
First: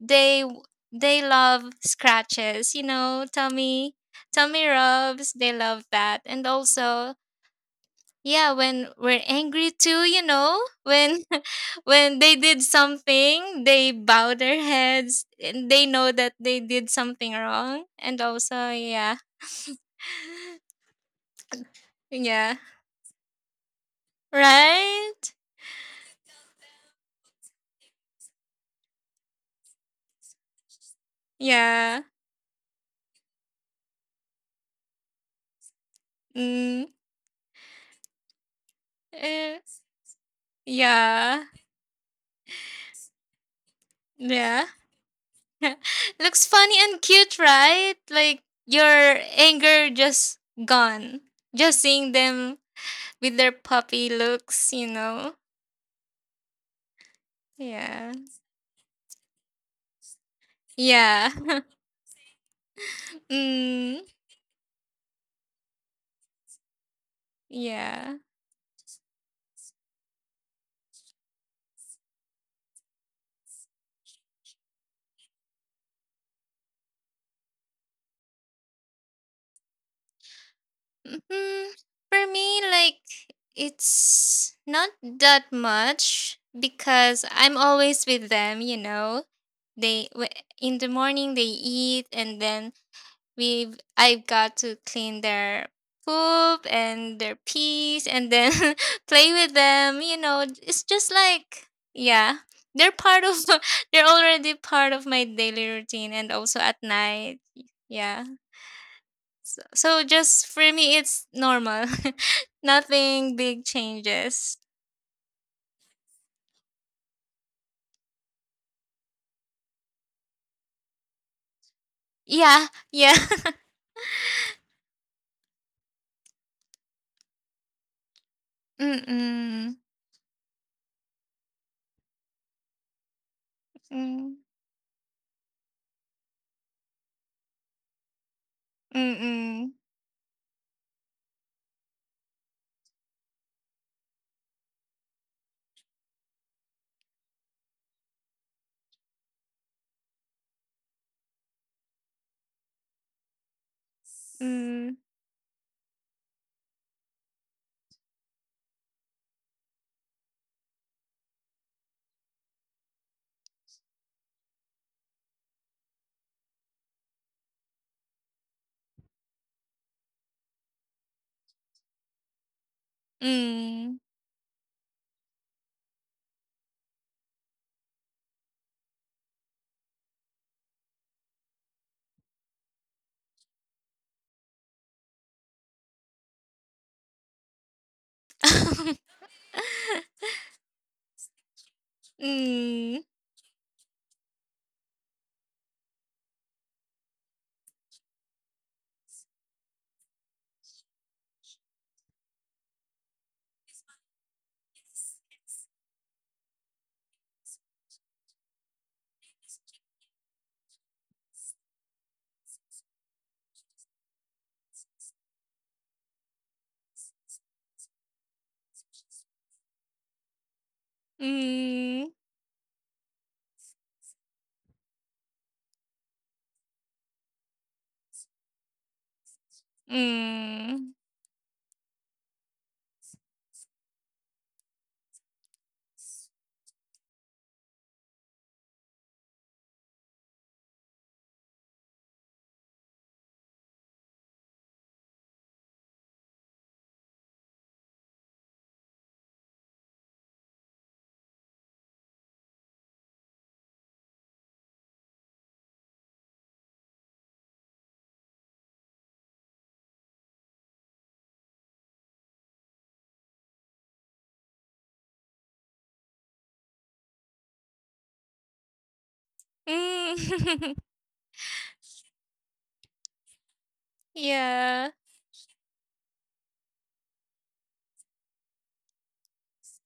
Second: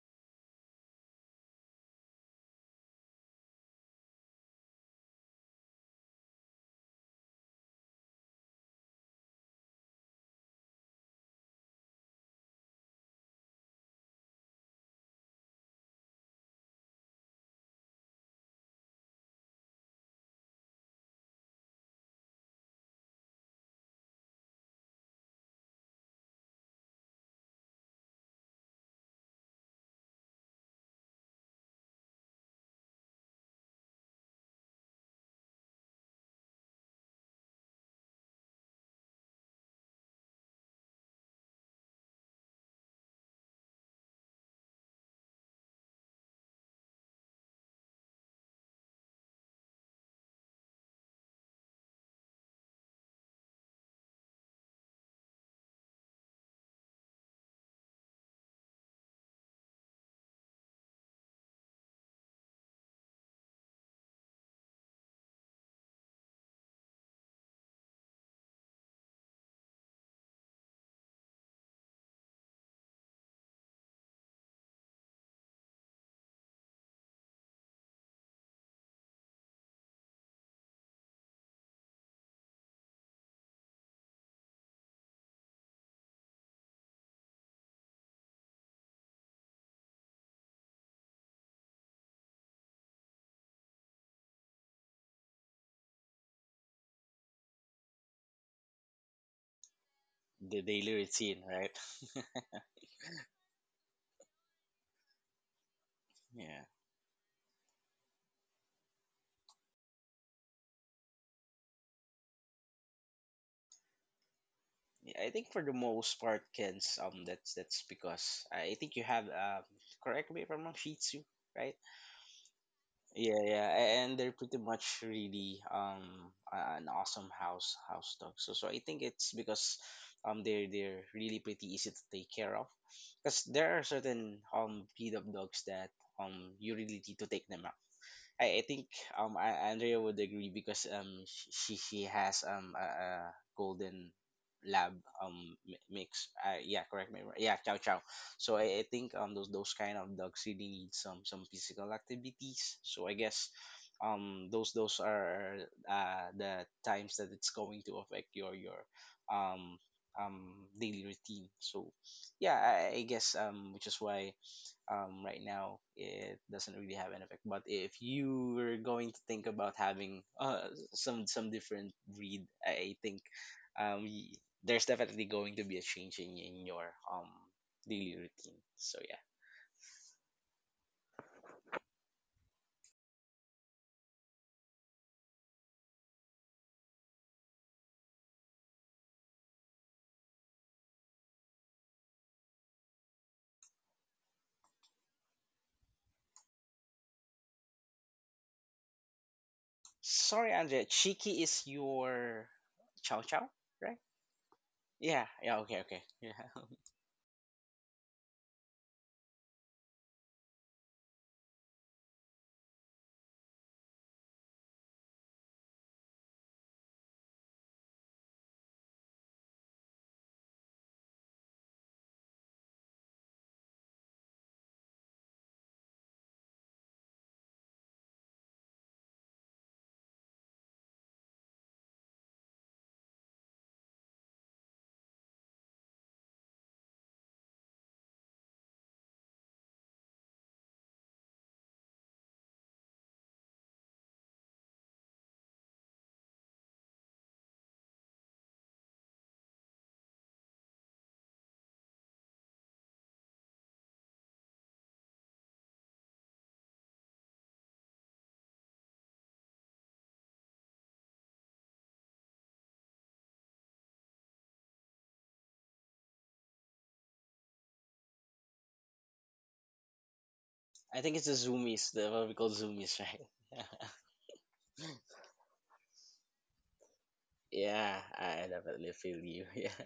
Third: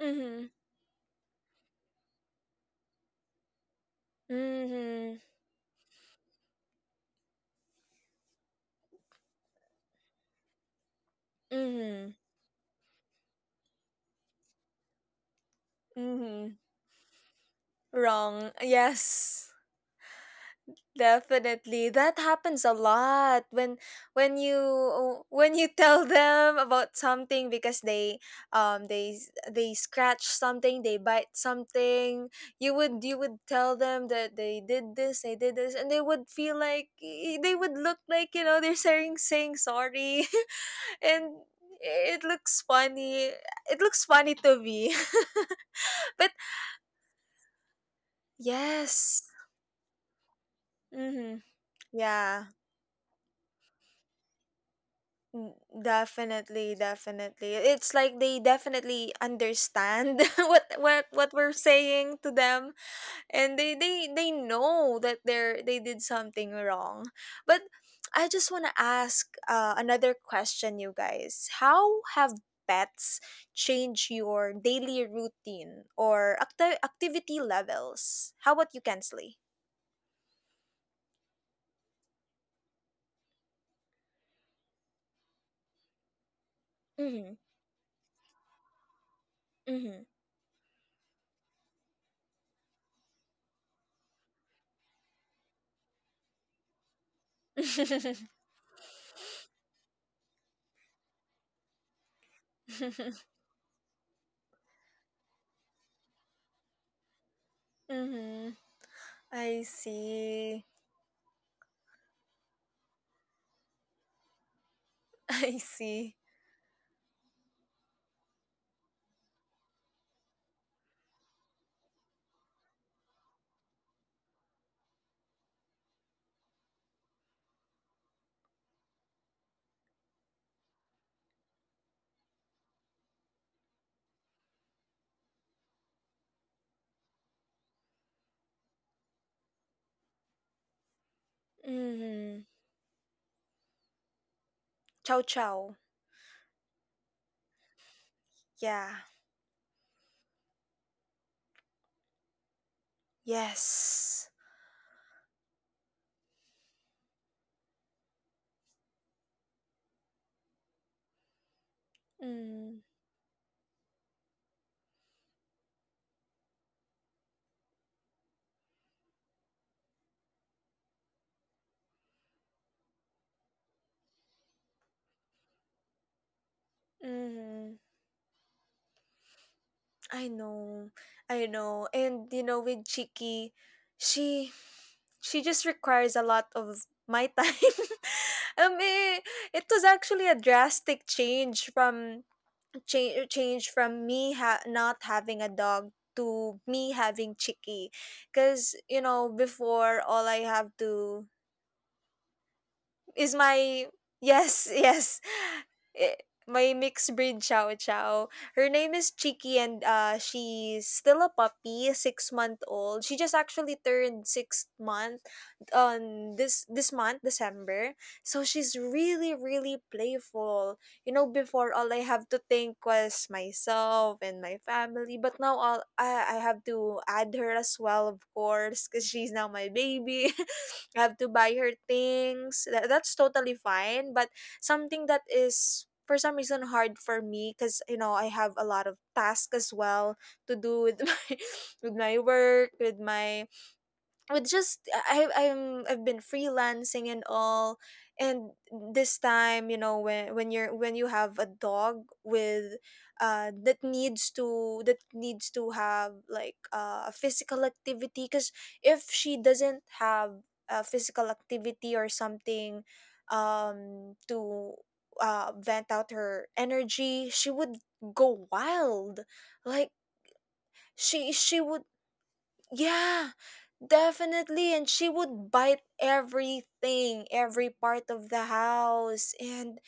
C: they they love scratches, you know tummy tummy
A: Mhm.
C: rubs. They love that. And also yeah, when we're angry too, you know when [laughs]
A: Mhm.
C: when
A: [laughs]
C: they did something, they bow their heads and they know that
A: Mm-hmm.
C: they did something wrong. And
A: Wrong.
C: also yeah,
A: Yes. Definitely. That
C: yeah,
A: happens a lot when when you oh,
C: right.
A: when you [laughs] tell them about something because they um they they scratch something, they bite
C: Yeah.
A: something. You would you would tell them that they did this, they did this, and they would feel
C: Mm.
A: like they would look like, you know, they're saying saying
C: Eh,
A: sorry. [laughs]
C: yeah.
A: And it looks funny. It looks funny to
C: Yeah.
A: me.
C: [laughs]
A: [laughs] But
C: Looks funny and cute, right? Like your
A: yes.
C: anger just gone.
A: Mhm.
C: Just seeing
A: Yeah.
C: them with their puppy looks, you know.
A: Mm, definitely, definitely. It's
C: Yeah.
A: like they definitely understand [laughs] what what
C: Yeah.
A: what we're
C: [laughs]
A: saying to them and they
C: Mm.
A: they they know that they're they did something wrong. But
C: Yeah.
A: I just want to ask uh, another question, you guys. How have pets change your daily routine or acti- activity levels? How about you, Kensley?
C: Hmm. For me, like it's not that much, because
A: Mhm.
C: I'm always with them, you know.
A: Mhm.
C: They w- in the morning they eat, and then we've I've got to clean their poop and their peas, and then [laughs] play with them. You know,
B: The
C: it's
B: daily
C: just
B: routine,
C: like
B: right?
C: yeah,
B: [laughs]
C: they're part of [laughs] they're already part of my daily routine, and also
B: Yeah.
C: at night. Yeah.
A: Mhm. [laughs]
C: So,
A: I
C: so just
A: see.
C: for me it's normal. [laughs] Nothing big changes.
B: Yeah,
A: [laughs]
B: I think
A: I
B: for the
A: see.
B: most part, Ken's, um, that's that's because I think you have, um, correct me if I'm wrong, Shih Tzu, right?
C: Yeah, yeah.
B: Yeah,
C: [laughs]
B: yeah, a- and they're pretty much really um a- an awesome house house dog. So so I think it's because
C: Mm-mm.
B: um they're they're really pretty easy to take care of, because there are
C: Mm.
B: certain um breed of dogs that, um you really need to take them. I, I think, um I,
C: Mm-mm.
B: Andrea would agree, because um sh- she she has
A: Mm.
B: um a, a golden lab
A: Chow
B: um
A: chow.
B: mi- mix, uh, yeah, correct me if I'm- yeah, chow chow. So I, I
A: Yeah.
B: think um those those kind of dogs really need some some physical activities. So I guess
A: Yes.
B: um those
C: Mm.
B: those are uh the times that it's going to affect your your um um daily routine. So
A: Mm.
B: yeah. I, I guess, um which is why, um, right now it doesn't really have an effect. But if you were going to think about having, uh, some some different breed, I think,
C: Mm.
B: um, y- there's definitely going to be a change in, in your um
A: Mm.
B: daily routine. So yeah.
A: I know. I know. And you know, with Chiki, she she just requires a lot of my time. [laughs] um,
C: [laughs]
A: eh, it was actually a drastic change from
C: Mm.
A: change change from me ha- not having a dog to me having Chiki, because you know before all I
B: Sorry,
A: have
B: Andrea.
A: to
B: Chiki is your chow
A: is
B: chow,
A: my
B: right?
A: yes, [laughs] yes.
B: Yeah. Yeah. Okay. Okay.
A: Eh,
B: Yeah.
A: my mixed breed chow chow, her name is Chiki, and uh she's still a puppy, six month old. She just actually turned six months on this this month, December. So she's really really playful. You know, before all I
C: Mm.
A: have to think was myself and my family, but now all i, I have to add her as well, of course, because she's now my baby. [laughs]
C: Mm.
A: I have to buy her things that, that's totally fine, but something that is for some reason hard for me, because you know I have a lot of tasks as well to do with [laughs] my with my work, with my with just I I'm I've been freelancing and all. And this time, you know, when when you're when you have a dog with uh that needs to that needs to have like uh, a physical activity, because if she doesn't have a physical activity or something um to uh vent out her energy, she would go wild like
C: Mm. [laughs]
B: I think it's
A: she
B: the
A: she would
B: zoomies, the what we call zoomies,
A: yeah,
B: right? [laughs]
A: definitely. And
C: Yeah.
A: she would bite everything, every
B: Yeah,
A: part of the
B: I definitely feel
A: house.
B: you.
A: And
B: [laughs]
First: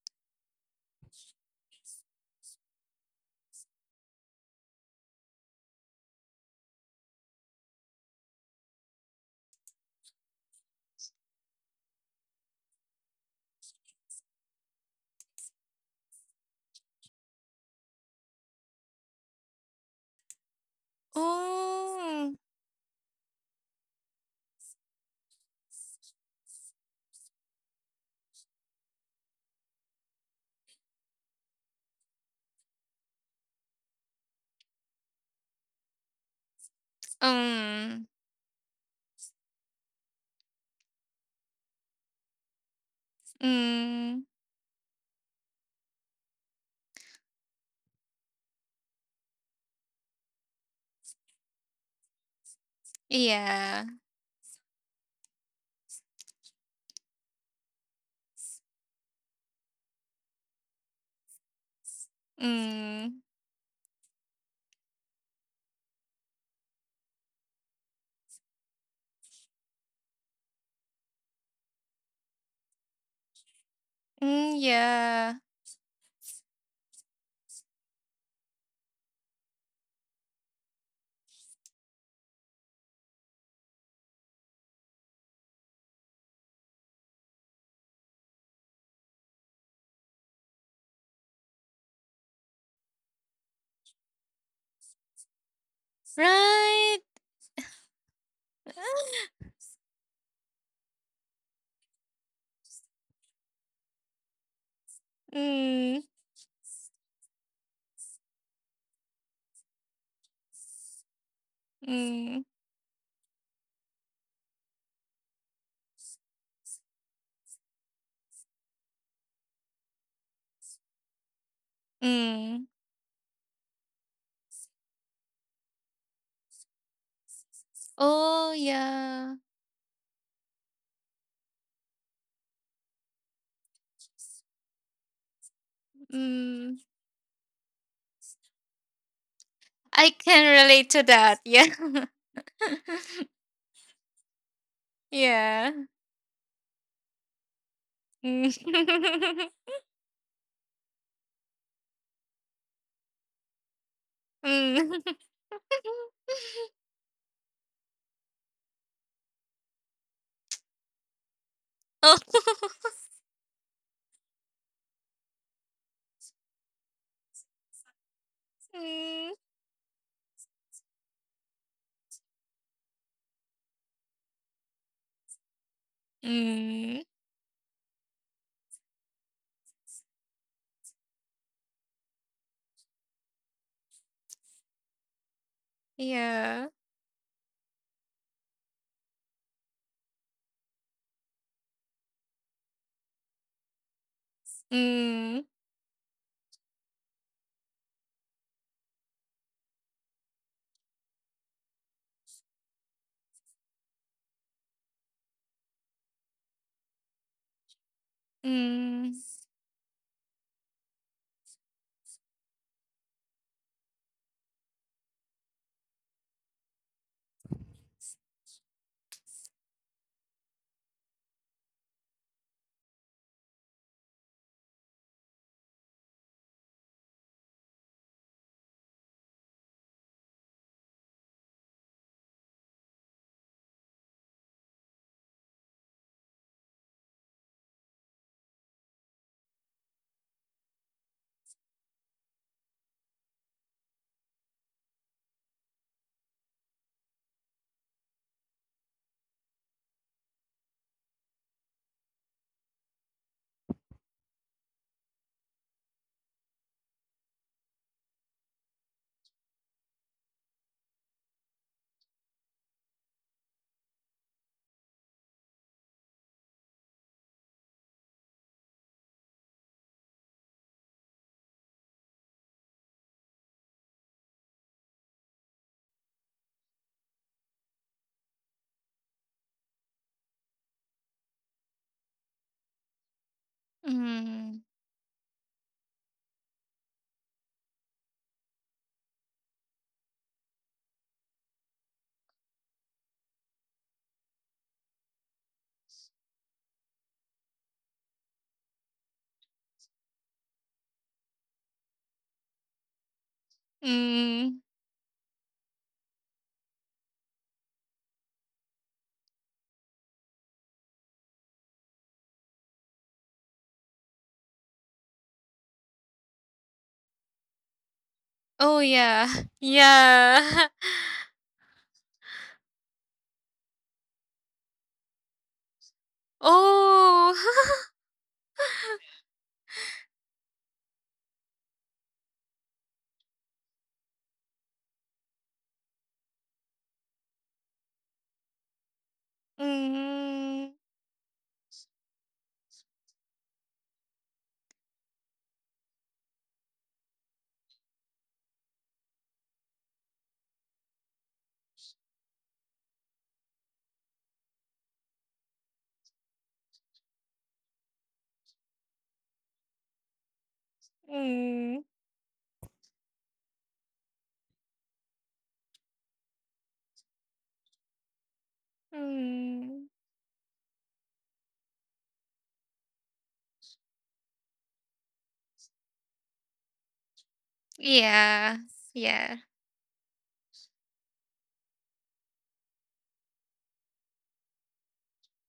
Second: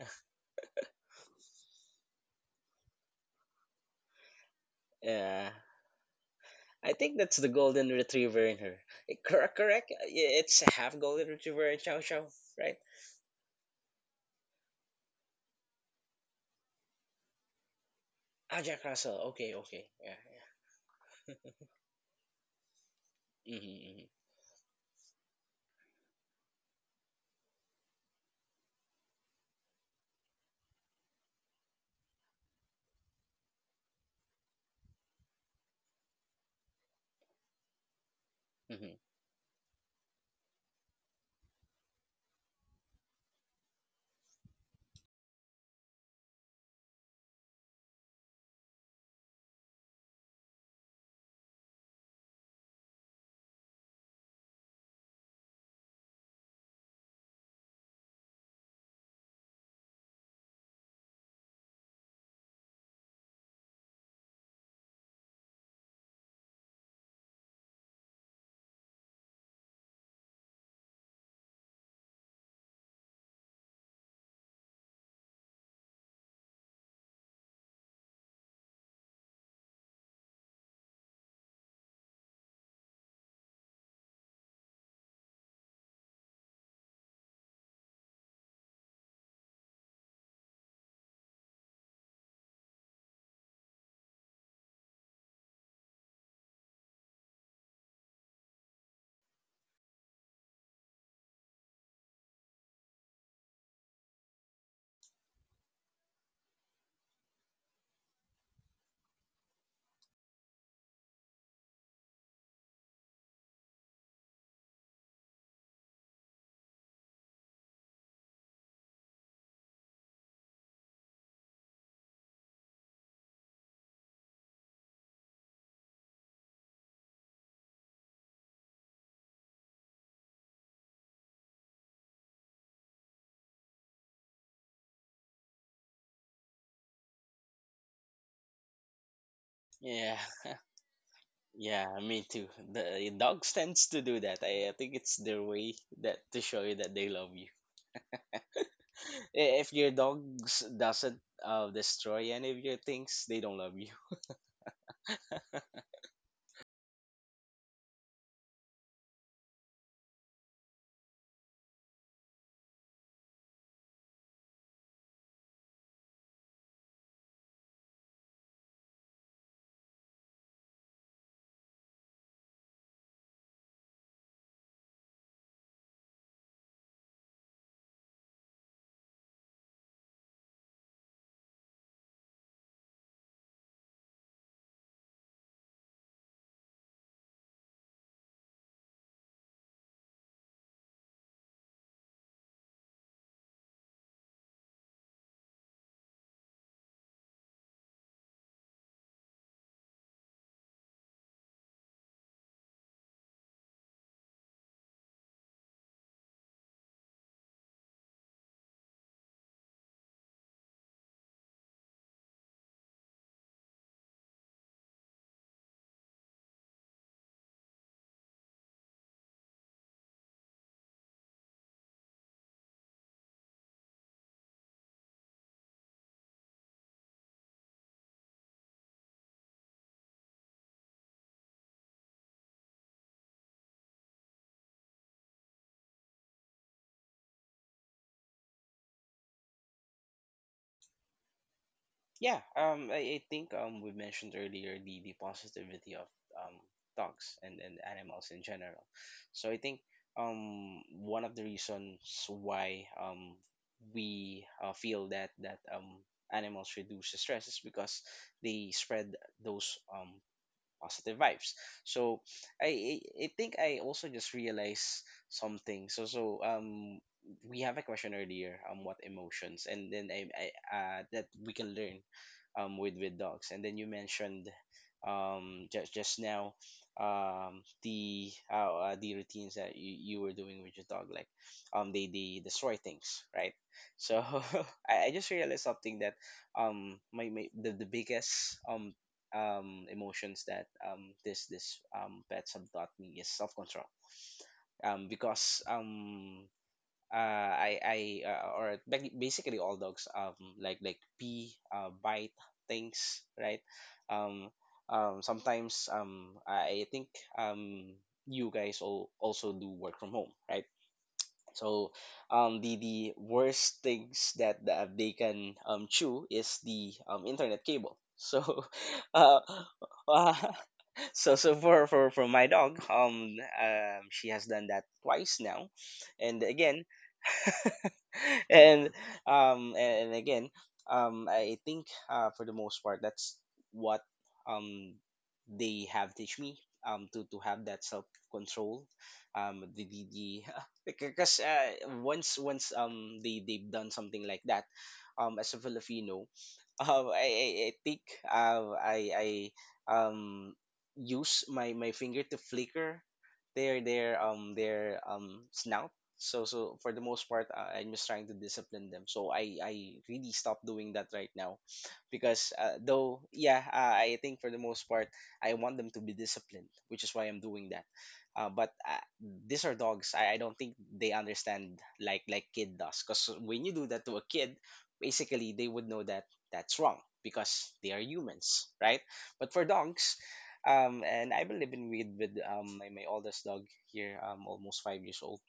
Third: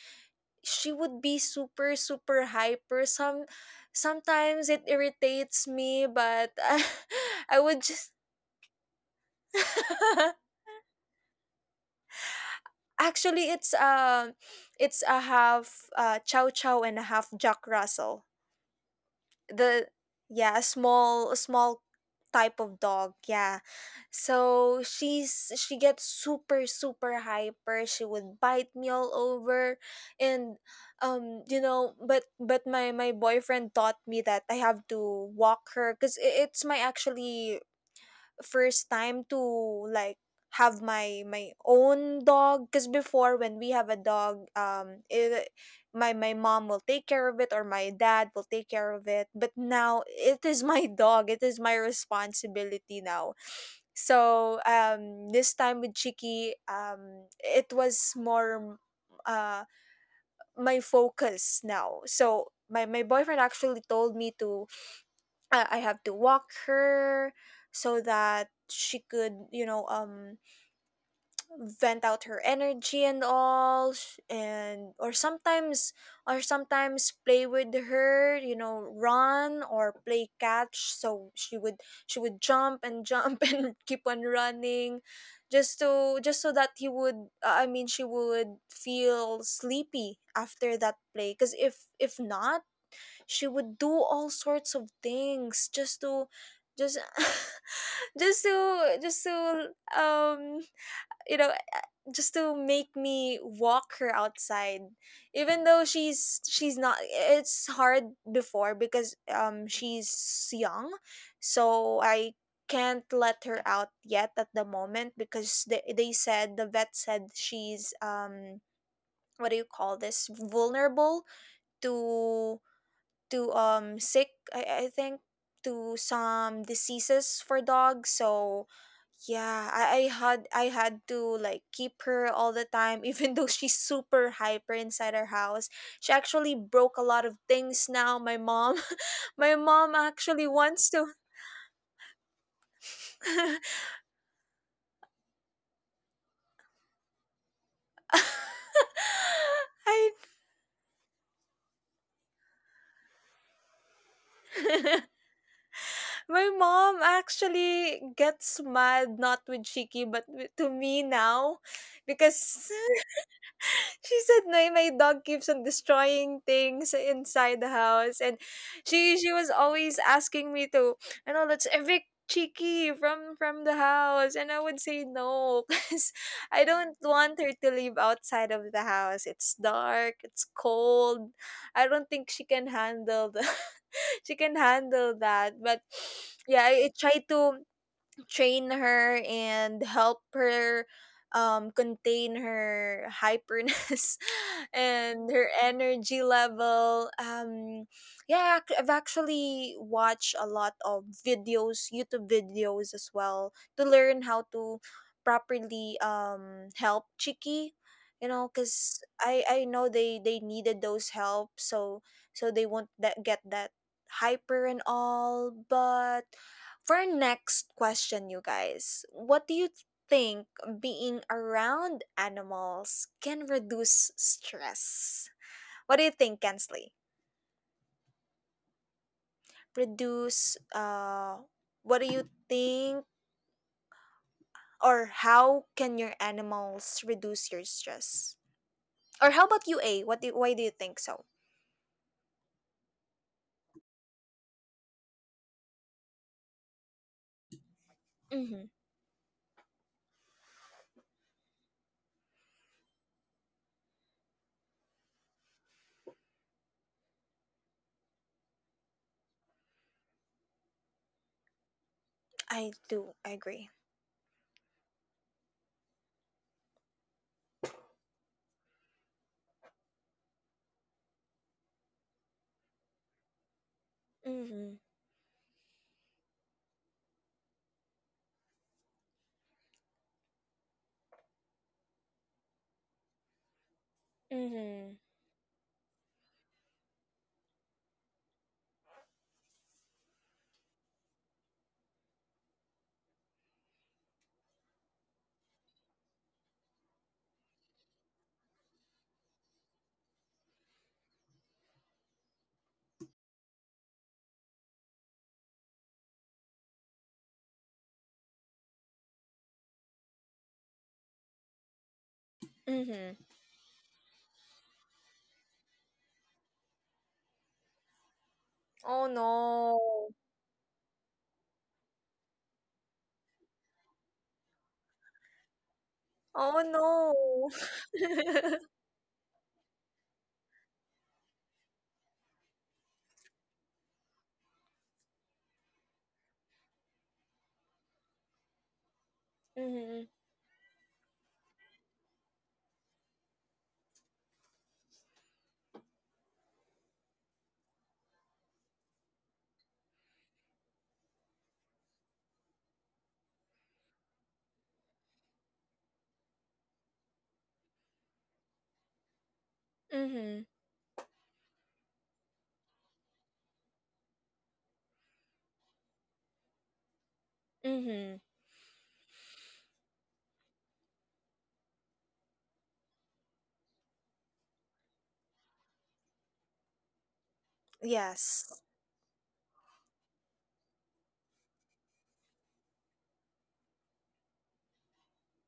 A: she would be super, super hyper. Some sometimes it
B: Yeah, yeah.
A: irritates me, but [laughs] I
B: I think that's the
A: I would
B: golden
A: just
B: retriever in her. Eh, Correct, correct. Uh, yeah,
A: [laughs]
B: it's a half golden retriever in Chow Chow, right?
A: actually, it's um it's a half uh chow chow and a half Jack Russell.
B: Ah, Jack Russell. Okay,
A: The
B: okay. Yeah, yeah.
A: yeah, a small, a small
C: Oh.
A: type of dog. Yeah.
B: Mm-hmm, mm-hmm.
A: So she's she gets super super hyper, she would bite me all over. And um you know, but but my my boyfriend taught me that I have to walk her, because it's my actually
C: Um.
A: first
B: Mm-hmm.
A: time to like have my my own dog. Because before when we have a
C: Mm.
A: dog, um it, my my mom will take care of it or my dad will take care of it, but now it is my [laughs] dog, it is my responsibility now.
C: Yeah.
A: So um this time with Chiki, um it was more uh my focus now. So my my
C: Mm.
A: boyfriend actually told me to uh, I have to walk her so that she could, you know, um vent out her energy and all sh-
C: Mm,
A: and or
C: yeah.
A: sometimes or sometimes play with her, you know, run or play catch, so she would she would jump and jump [laughs] and keep on running, just to just so that he would uh, I mean she would feel sleepy after that play. Because if if not, she would do all sorts of things just to just
C: Right.
A: [laughs] just to just
C: [laughs]
A: to um you know, uh, just to make me walk her outside, even though
C: Mm.
A: she's she's not. It's hard before because um she's young, so I
C: Mm.
A: can't let her out yet at the moment, because they, they said, the vet said, she's um what do you call this, vulnerable to
C: Mm.
A: to um sick, I, I think, to some diseases for dogs.
C: Oh,
A: So
C: yeah.
A: yeah, I, I had I had to like keep her all the time, [laughs] even though she's super hyper inside our house. She actually
C: Mm.
A: broke a lot of things. Now my mom, [laughs] my mom
C: I
B: Yeah,
A: actually
C: can
A: wants
C: relate
A: to
C: to that. Yeah.
B: yeah.
C: [laughs]
B: Me too. The dogs
A: [laughs]
B: tends to do that. I, I think it's their way
C: Yeah.
B: that to show you that they love you.
C: Mm.
B: [laughs] Eh,
C: [laughs]
B: if your
A: I,
B: dogs doesn't uh, destroy any of your things, they don't love you.
C: Mm.
A: [laughs]
C: [laughs]
A: my mom actually gets mad, not with Chiki, but with- to me now
C: Oh.
A: because
C: [laughs]
A: [laughs] she said, "No, my dog keeps on destroying things inside the house." And she she
C: Mm.
A: was always asking me to, you know, let's evict Cheeky from from the house. And I would say no, [laughs] because I don't
C: Mm.
A: want her to live outside of the house. It's dark, it's cold. I don't think she can handle the [laughs] she can handle that. But yeah,
C: Yeah.
A: I, I try to train her and help her um contain her hyperness [laughs] and
C: Mm.
A: her energy level. Um yeah, ac- I've actually watched a lot of videos, YouTube videos as well, to learn how to properly um help Chiki, you know, because
C: Mm.
A: i i know they they needed those help. So so they won't that get that hyper and all. But for our next question, you guys, what do you think, being around animals can reduce stress? What do you think, Kensley? Reduce, uh, what do you think, or how can your animals reduce your stress? Or how about you, A? What do, why do you think so?
B: Yeah, um, I, I think um, we mentioned earlier the, the positivity of um, dogs and, and animals in
A: Mm-hmm.
B: general. So I think um, one of the reasons why um, we uh, feel that that um, animals reduce the stress is because they spread those um, positive vibes, so I,
A: I do,
B: I i
A: I
B: think
A: agree.
B: I also just realized something, so so um we have a question earlier, um what emotions, and then i, I uh that we can learn um with with dogs, and then you mentioned
A: Mm-hmm.
B: um just just now um the uh, uh the routines that you, you were doing with your dog, like um they they destroy things, right? So
C: Mm.
B: [laughs]
A: Mm-hmm.
B: I, I just realized something that um my, my the, the biggest um um, emotions that um, this this um, pets have taught me is self control. Um, because um, uh, I I uh, or ba- basically all dogs um like like pee, uh, bite things, right? Um,
C: Mm.
B: um, sometimes um, I I think um, you guys all also do work from home, right? So um, the
A: Mm-hmm.
B: the worst things that, that they can um, chew is the um, internet cable. So
C: Oh,
A: Oh
B: [laughs]
C: yeah.
B: uh,
C: [laughs]
A: no.
B: [laughs]
C: Yeah. [laughs]
B: so so for for for my dog um um she has done that twice now and
A: Oh
B: again.
A: no.
C: Oh. [laughs]
B: [laughs] And um and again, um I think uh for the most part that's what um they have teach me um to to have that self control,
A: [laughs]
B: um the the,
A: mm-hmm.
B: the
C: Mm.
B: [laughs] because uh, once once um they they've done something like that, um as a filipino, [laughs] um i i, I think uh, I I um use my my finger to flicker their their um their um snout. So so for the most part I, I'm just trying to discipline them, so i i really
A: Mm-hmm.
B: stopped doing that right now.
C: Mm.
B: Because uh, though yeah uh, I think for the most part I want them to be disciplined, which is why I'm doing that,
A: Mm-hmm.
B: uh, but uh, these are
C: Mm.
B: dogs. I, I don't think they understand like like kid does, because when you do that to a kid, basically they would know that that's wrong because they are
A: Yes.
C: Yeah.
B: humans, right?
C: Yeah.
B: But for dogs um, and I've been living with with um, my, my oldest dog here, um, almost five years old.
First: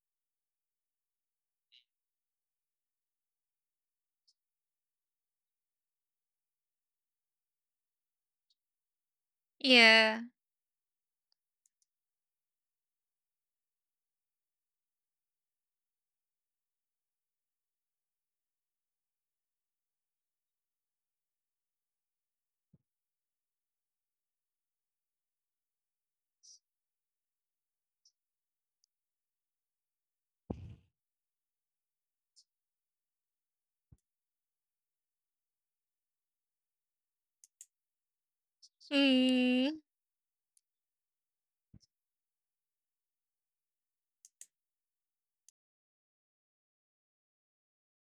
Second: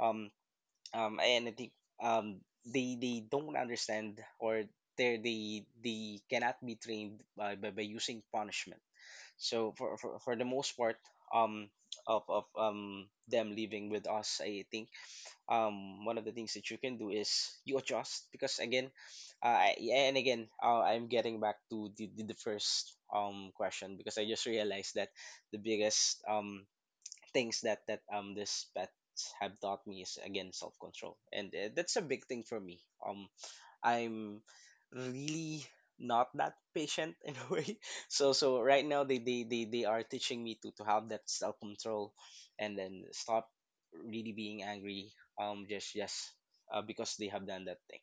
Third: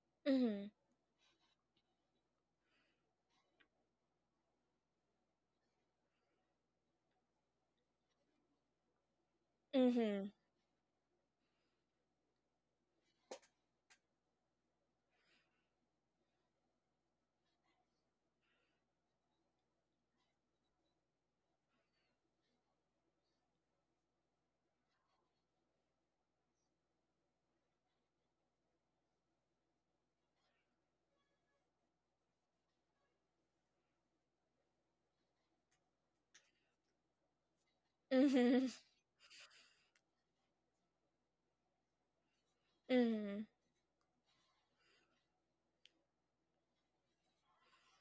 B: Um,
A: Mm-hmm.
B: um, and I think um, they they don't understand, or they they they cannot be trained by, by, by using punishment. So for,
C: Yeah.
B: for,
A: Mm-hmm.
B: for the most part, um, of, of um them living with us, I think um one of the things that you can do is you adjust. Because again, uh, I- and again, uh, I'm getting back to the, the, the first um question, because I just realized that the biggest um things that that um this pets have taught me is, again, self control, and uh, that's a big thing for me. Um, I'm really not that patient [laughs] in a way. [laughs] So so
A: Mm-hmm.
B: right now they they they,
C: Mm.
B: they are teaching me to to have that self control, and then stop really being angry. Um, just just uh, because they have done that thing.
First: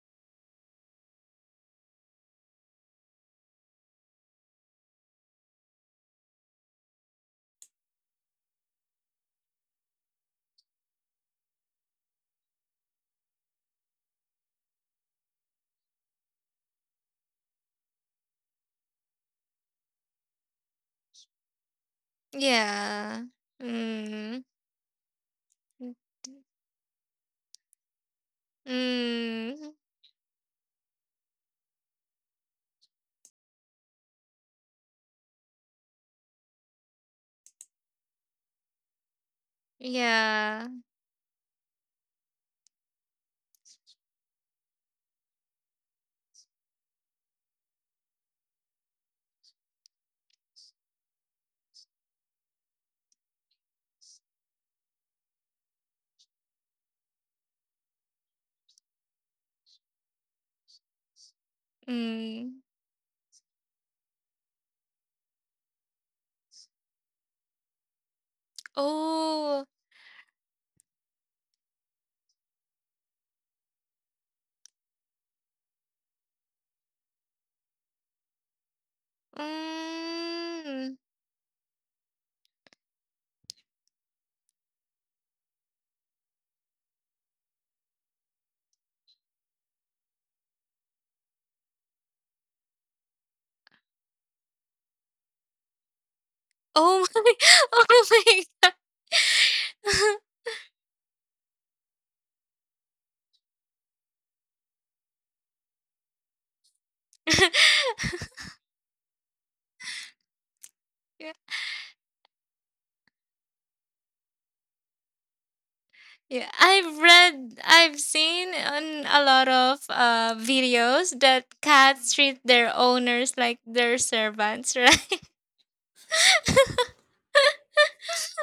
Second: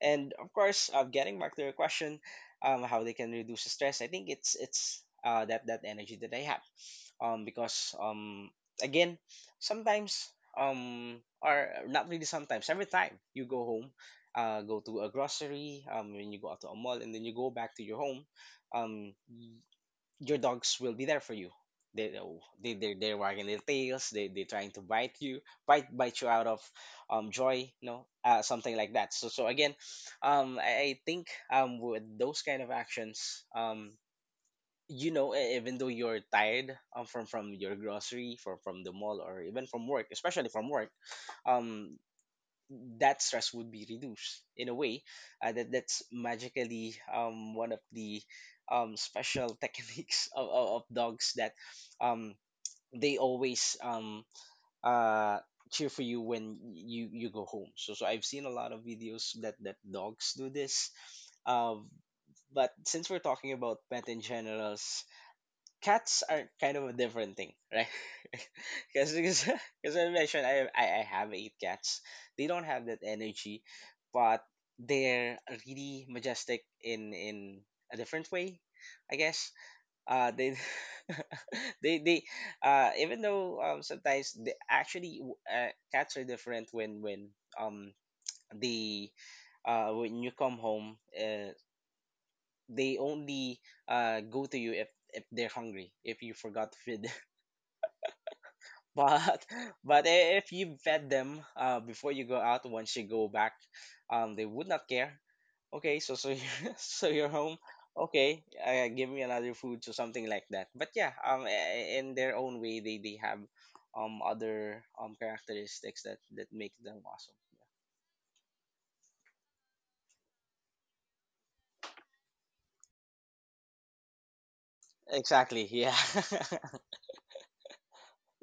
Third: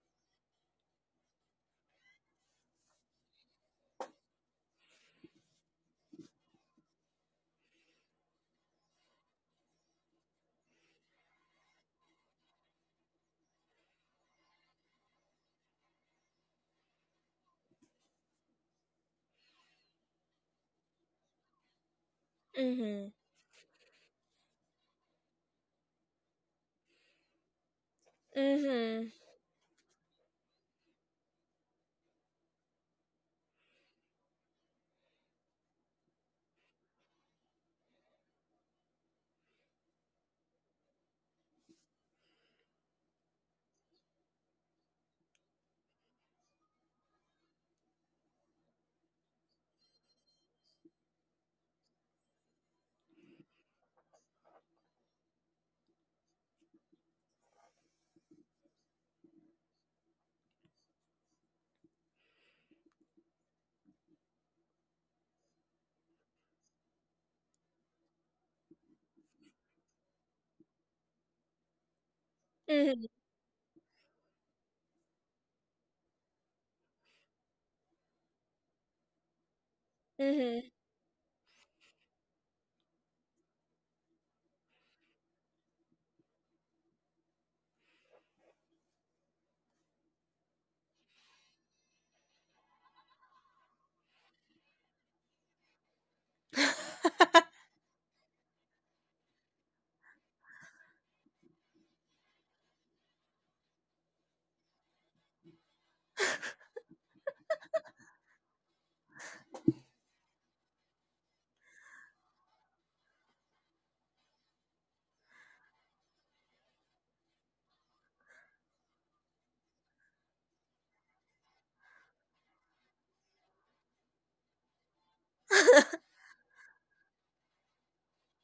B: And of course, uh, getting back to your question, um, how they can reduce the stress, I think it's it's uh that that energy that I have um because um again, sometimes um or not really sometimes, every time you go home, uh, go to a grocery, um when you go out to a mall, and then you go back to your home, um y- your dogs will be there for you. They they they
A: Mm-hmm.
B: they're
C: Yeah.
B: wagging their tails, they they
C: Mm.
B: trying to bite you, bite bite you out of um joy, you know, uh, something like
A: Mm-hmm.
B: that. So so
C: Mm.
B: again, um I, I think um with those kind of actions, um you know, e- even though you're tired um, from from your grocery, from from the mall, or even from work, especially from
C: Yeah.
B: work, um that stress would be reduced, in a way. Uh, that that's magically um one of the um special [laughs] techniques of, of, of dogs, that um they always um uh cheer for you when you you go home. So so I've seen a lot of videos that that dogs do this. um
C: Mm.
B: but since we're talking about pet in general, cats are kind of a different thing, right? [laughs] Because
C: Oh.
B: because I mentioned I, I I have eight cats. They don't have that
A: Mm-hmm.
B: energy, but they're really majestic in in a different way, I guess. Uh, they
A: Mm-hmm. [laughs]
C: Mm.
B: [laughs] they they uh even though um sometimes they actually w- uh, cats are different when when um the uh when you come home, uh, they only uh go to you if if they're hungry, if you forgot to
C: Oh
B: feed.
C: my. [laughs] Oh my
B: But [laughs] but I- if you fed them uh, before you go out, once you go back, um, they would not care. Okay, so so you're, [laughs] so you're
C: god.
B: home. Okay, uh, give me another food, so something like that. But yeah,
C: [laughs]
B: um, I- in their own way, they they have um other um characteristics that
C: Yeah,
B: that make them
C: I've
B: awesome.
C: read, I've seen on a lot of uh, videos that cats treat their owners like their servants, right? [laughs]
B: Exactly. Yeah. [laughs]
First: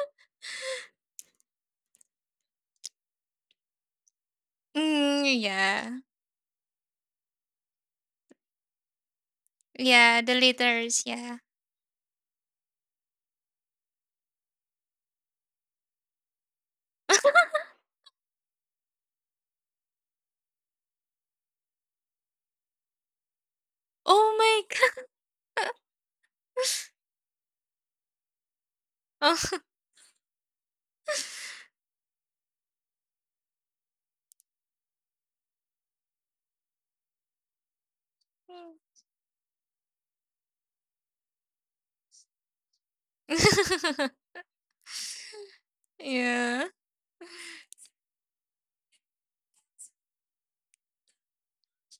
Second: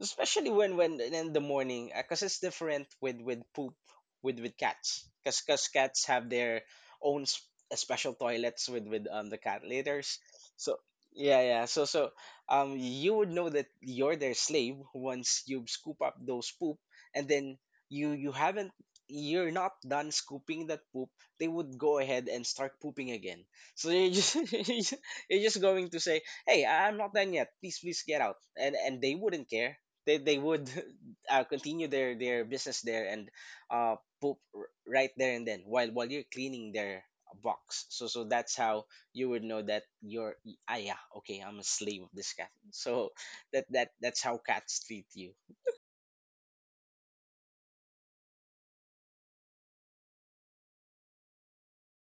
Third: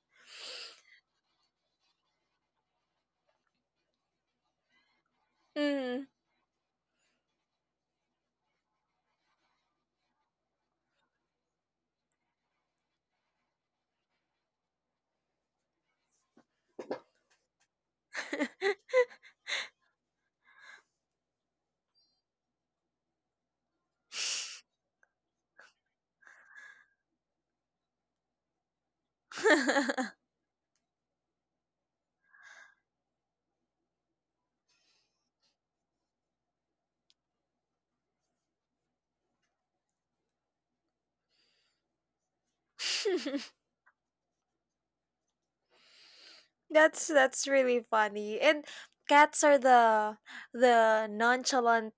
B: Especially when when in the morning, because it's different with with poop, with with cats,
C: Mm,
B: because
C: yeah.
B: cats
A: Mm-hmm.
B: have their own s- uh, special toilets with with um the cat litters.
C: Yeah, the
B: So
C: litters, yeah.
B: yeah, yeah so so um you would know that you're their slave once you scoop up those poop, and then you you haven't, you're not done scooping that poop, they would go ahead and start pooping again. So you're
C: Oh
B: just
C: my
B: [laughs]
C: god.
B: you're just going to say, hey, I- I'm not done yet, please, please, get out, and and they
C: [laughs]
B: wouldn't
C: Oh.
B: care. they, they would [laughs] uh, continue their, their business there, and uh, poop r- right there and then, while while you're cleaning their box. So so that's how you would know that you're ah yeah, okay, I'm a slave of this cat. So [laughs]
A: [laughs]
B: that that
C: [laughs]
B: that's how cats treat you.
C: Yeah.
A: that's that's really funny. And cats are the the nonchalant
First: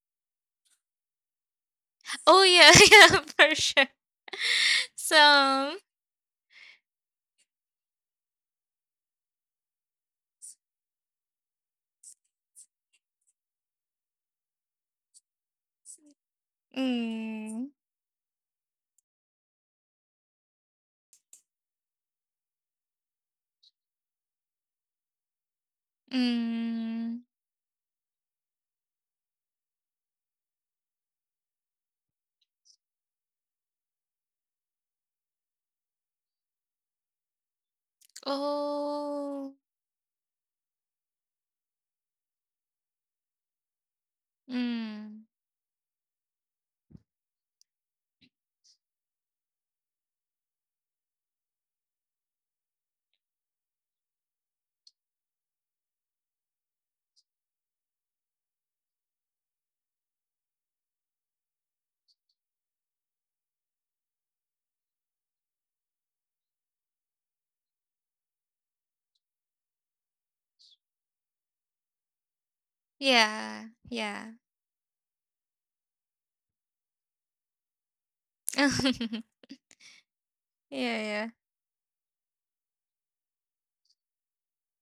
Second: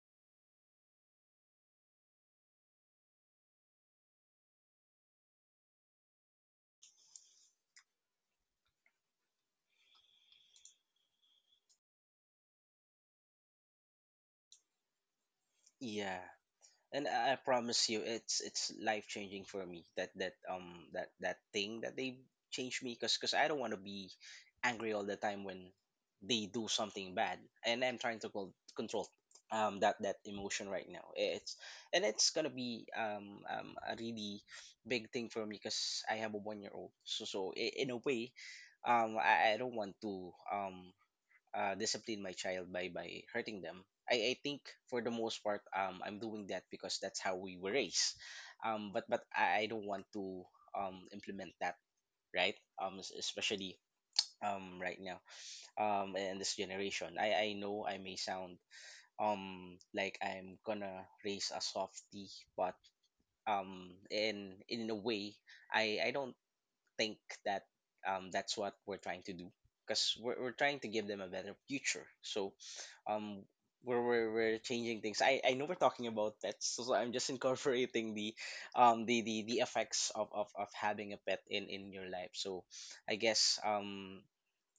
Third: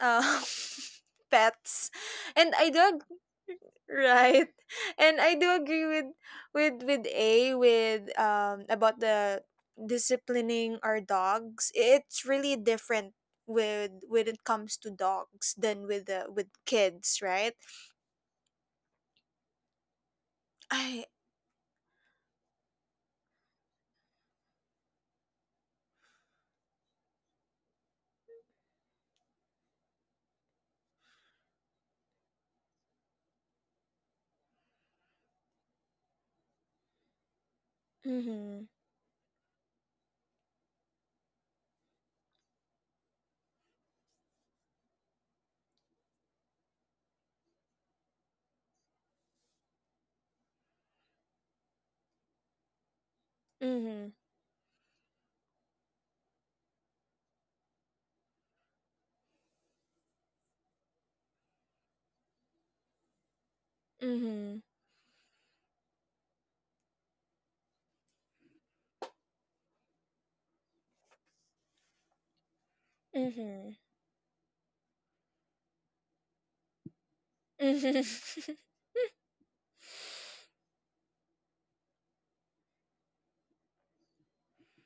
A: uh, [laughs] pets.
C: Oh
A: And I
C: yeah, [laughs]
A: do
C: yeah, for sure.
A: right. And I do
C: So,
A: agree with with with A with um about the disciplining our dogs. It's really different with when it comes to dogs than with
B: Yeah.
A: the with
B: And
A: kids,
B: I I
A: right?
C: mm,
B: promise you, it's it's life changing for me. That that um
A: I
B: that that thing that they changed me, cause, cause I don't want to be angry all the time when they do something
C: mm,
B: bad, and I'm trying to col- control um that that emotion right now. It's, and it's gonna be um um a really big thing for me, cause I have a one year old. So so I- in a way,
A: mhm,
B: um I,
C: oh,
B: I don't want to um uh, discipline my child by by hurting them. I, I think for the
C: mm,
B: most part, um, I'm doing that because that's how we were raised. Um, but but I, I don't want to um, implement that, right. Um, es- especially
A: mhm,
B: um, right now um, in this generation. I, I know I may sound um like I'm gonna raise a softie, but um
A: mhm,
B: in in a way I I don't think that um, that's what we're trying to do, because we're, we're trying to give them a better future. So um
C: yeah,
A: mhm,
B: we're,
C: yeah.
B: we're, we're changing things. I, I know we're talking about pets, so so I'm just [laughs]
A: mhm.
B: incorporating the
A: [laughs]
C: [laughs] Yeah,
B: um the the, the effects of, of, of having a
C: yeah,
B: pet in in your life. So I guess um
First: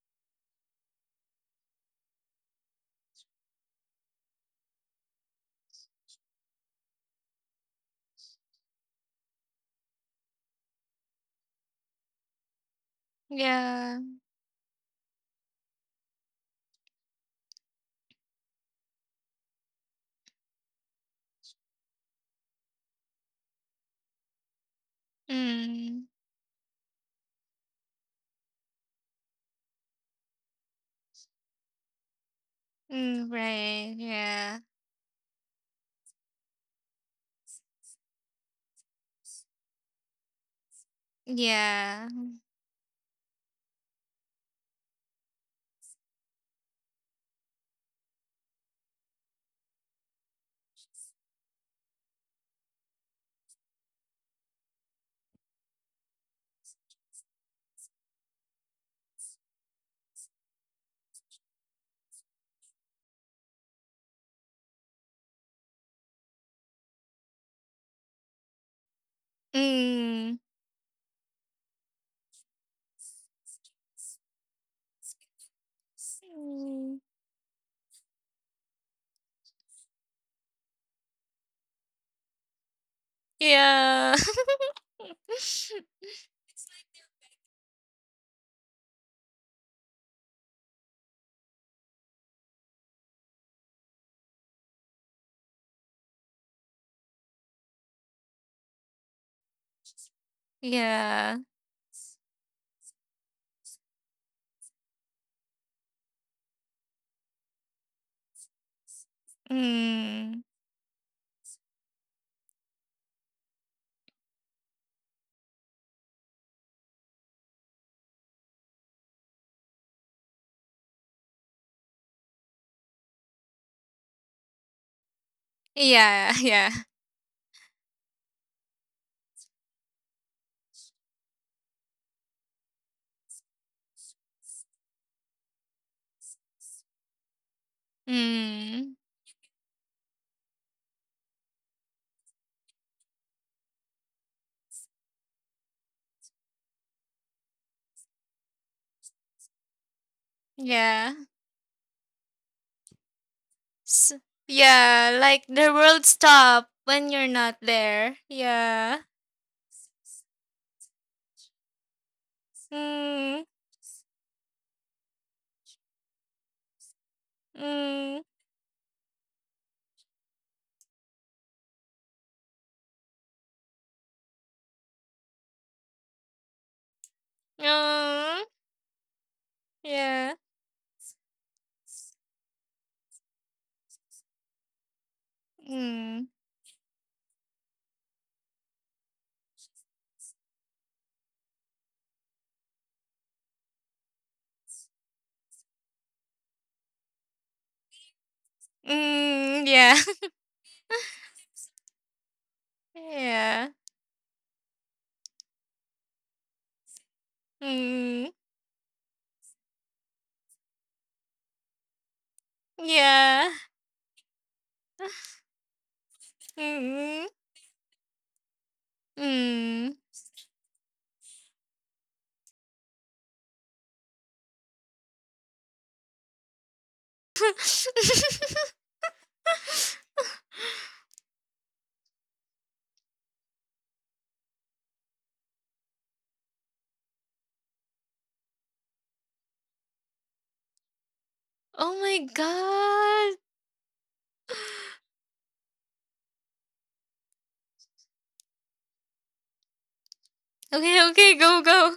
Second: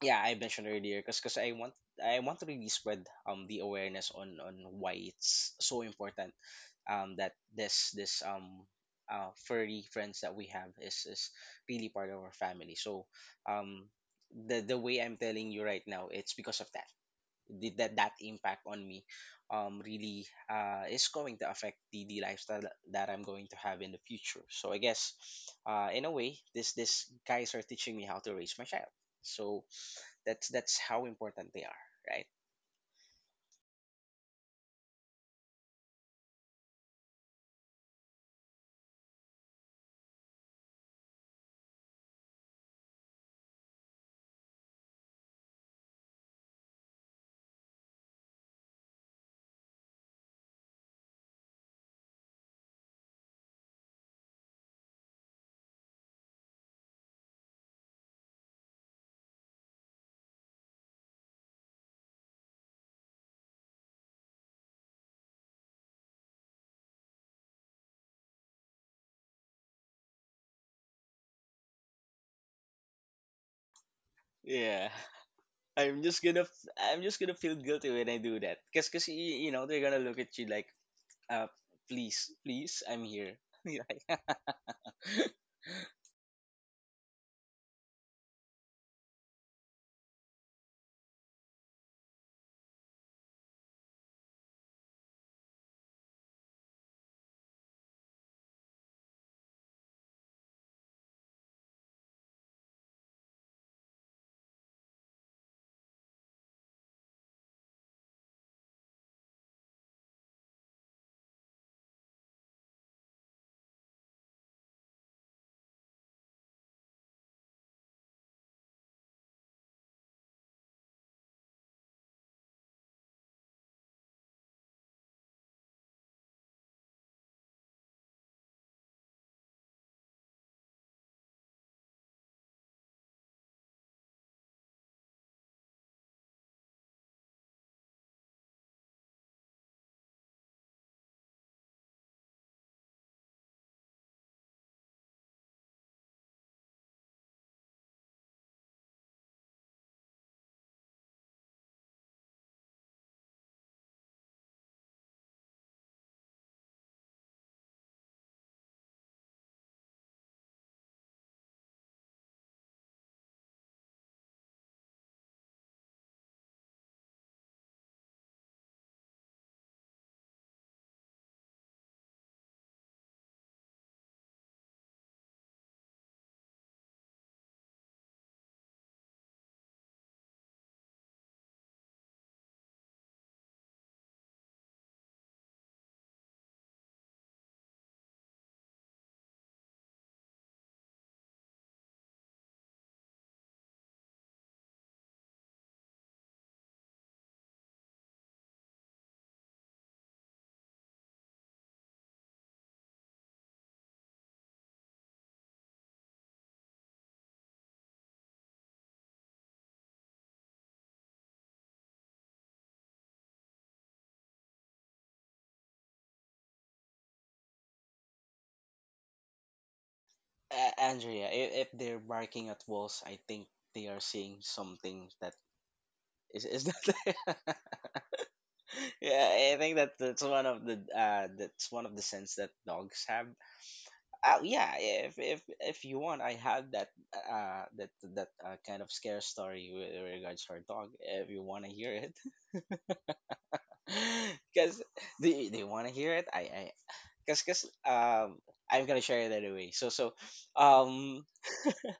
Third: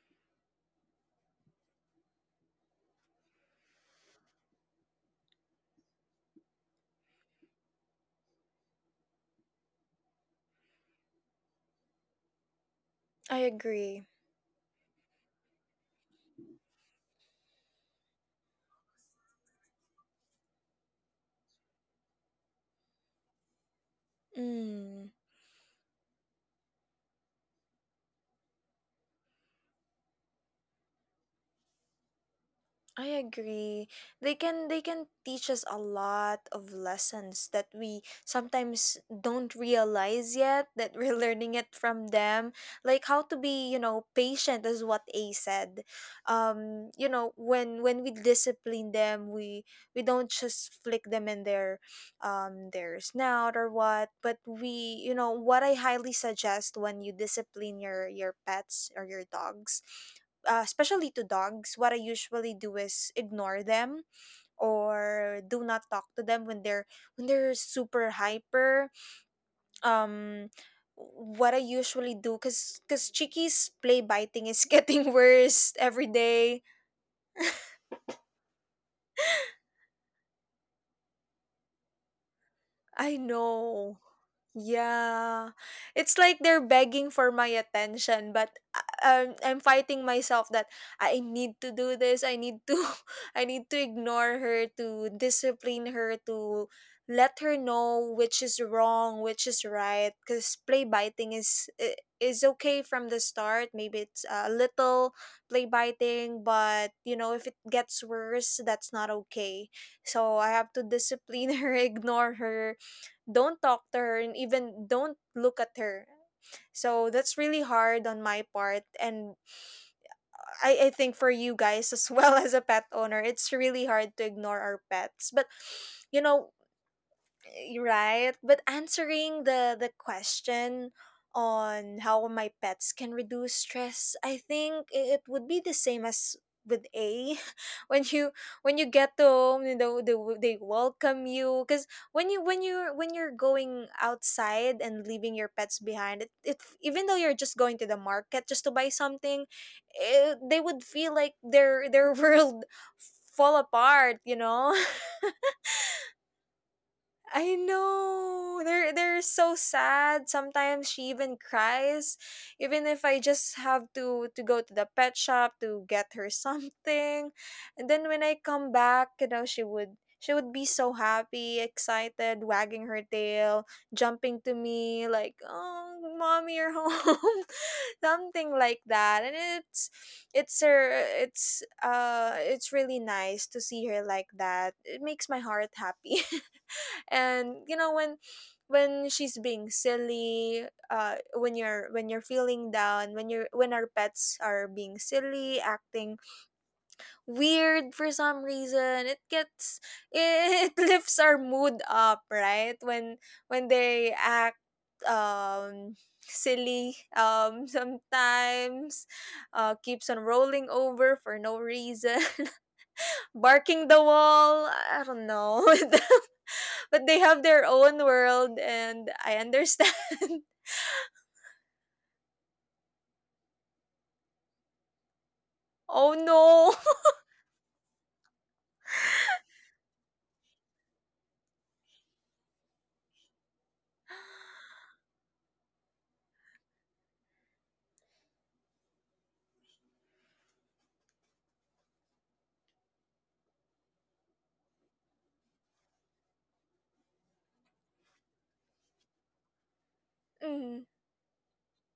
B: yeah, I mentioned earlier, because cause i want i want to really spread um the awareness on on why it's so important, um that this this um uh furry friends that we have is is really part of our family. So
A: I
B: um
C: yeah.
A: agree.
B: the the way I'm telling you right now, it's because of that, the, that that impact on me um really uh is going to affect the, the lifestyle that that I'm going to have in the future. So I
A: Mm.
B: guess uh, in
C: Mm.
B: a way, this this guys are teaching me how to raise my child. So that's that's how important they are, right?
A: I
C: Mm,
A: agree.
C: right.
A: They
C: Yeah.
A: can they can teach us a lot of lessons that we sometimes don't realize yet that we're [laughs] learning it
C: Yeah.
A: from them. Like how to be, you know, patient, is what A said. Um, you know, when when we discipline them, we we don't just flick them in their um their snout or what, but we, you know, what I highly suggest when you discipline your your pets or your dogs, uh, especially to dogs, what I usually do is ignore them or do not talk to them when they're when they're super hyper.
C: Mm.
A: Um, what I usually do, cause cause Chiki's play biting is [laughs]
B: Yeah.
A: getting worse
B: I'm
A: every
B: just gonna
A: day.
B: f- I'm
C: Mm.
B: just gonna feel guilty
A: [laughs]
B: when I do that. Cause, cause y- you know they're gonna look at you like uh, please please, I'm
A: I
B: here. [laughs]
A: know.
C: Yeah.
B: Like [laughs]
A: Yeah.
C: [laughs]
A: It's like they're begging for my attention, but uh, um, I'm I'm fighting myself that I need to do this. I need to [laughs] I need to ignore her, to discipline her, to let her know which is wrong, which is right, cuz play biting
C: Yeah.
A: is i- is okay from the start. Maybe it's a little play biting, but you know, if it gets worse, that's not okay. So
C: Mm.
A: I have to discipline [laughs] her, ignore her, don't talk to her, and even don't look at her. So that's really hard on my part. And I, I think for you guys as well, [laughs] as a pet owner, it's really hard to ignore our pets. But you
C: Yeah.
A: know,
C: [laughs]
A: you're right. But answering the the question on how my pets can reduce stress, I think i- it would be the same as with a [laughs] when
C: Yeah.
A: you when you
C: Mm.
A: get home. You know they, w- they welcome you, because when you when you when you're going outside and leaving your pets behind, it, it even though you're just going to the market just to buy something, eh, they would
C: Yeah.
A: feel like their their [laughs] world fall
C: S-
A: apart, you know. [laughs]
C: yeah. Like the world stop when you're
A: I
C: not there.
A: know. They're
C: Yeah.
A: they're so sad. Sometimes she even cries. Even if I
C: Mm.
A: just have to to go to the pet shop to get her [laughs] something. And then
C: Mm.
A: when I come back, you know, she would she would be so happy, excited, wagging her tail, jumping to me like, "Oh, mommy, you're home." [laughs]
C: Mm.
A: Something like that. And it's
C: Yeah.
A: it's her it's uh it's really nice to see her like that. It makes my heart happy.
C: Mm.
A: And you know when when she's being silly, uh when you're when you're feeling down, when you're when our pets are being silly, acting weird for some reason, it
C: Mm.
A: gets
C: Yeah.
A: [laughs] it lifts our mood up, right,
C: [laughs]
A: when
C: Yeah.
A: when they act um silly, um [laughs]
C: Mm.
A: sometimes uh keeps on rolling over for no reason, [laughs]
C: Yeah.
A: barking the wall, I don't
C: [laughs]
A: know. [laughs] But they
C: Mm.
A: have their own world and I
C: Mm.
A: understand. [laughs]
B: uh, Andrea, if, if they're barking at walls, I think they are seeing something that,
A: oh
B: Is is
A: no.
B: that? [laughs]
C: [laughs]
B: Yeah, I think that that's one of the uh, that's one of the sense that dogs have. Uh, yeah, if if if you want, I have that uh that that uh, kind of scare story with regards to our dog. If you want to hear
C: Oh
B: it,
C: my god.
B: [laughs] because do you, do you want to hear it? I I because because um I'm gonna share it anyway. So so
A: [laughs] Mhm.
C: Okay,
B: um
C: okay, go, go.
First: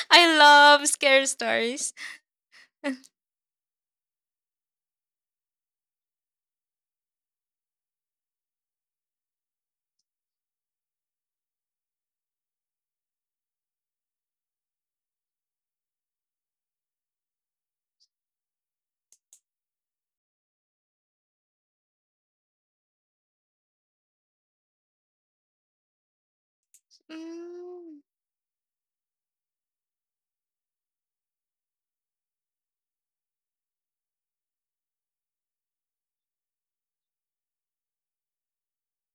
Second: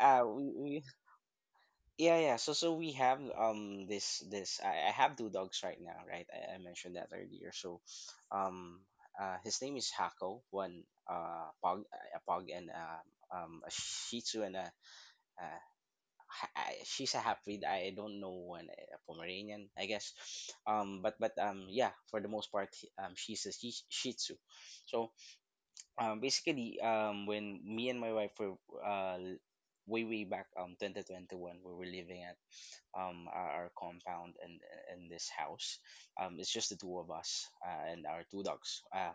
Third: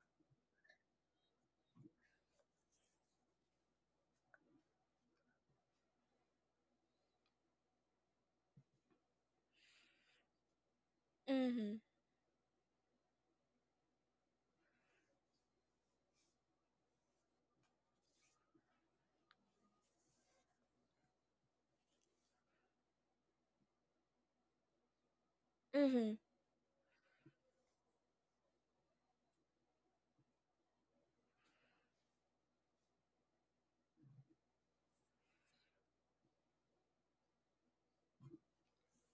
B: uh
C: I
B: we, we
C: love scare stories.
B: yeah, yeah. So, so we have um this this I, I have two dogs right now, right? I, I mentioned that earlier. So, um, uh, his name is Hako, one uh pug, a pug, and uh, um a Shih Tzu and a, uh ha- I- she's a half-breed. I don't know when a Pomeranian, I guess. Um, but but um yeah, for the most part, he- um she's a Shih, Shih Tzu. So
A: Mhm.
B: um basically um when me and
C: Mm,
B: my wife were uh way way back um twenty twenty-one, we were living at um, our, our compound and in this house. Um, it's just the two of us uh, and our two dogs. Uh,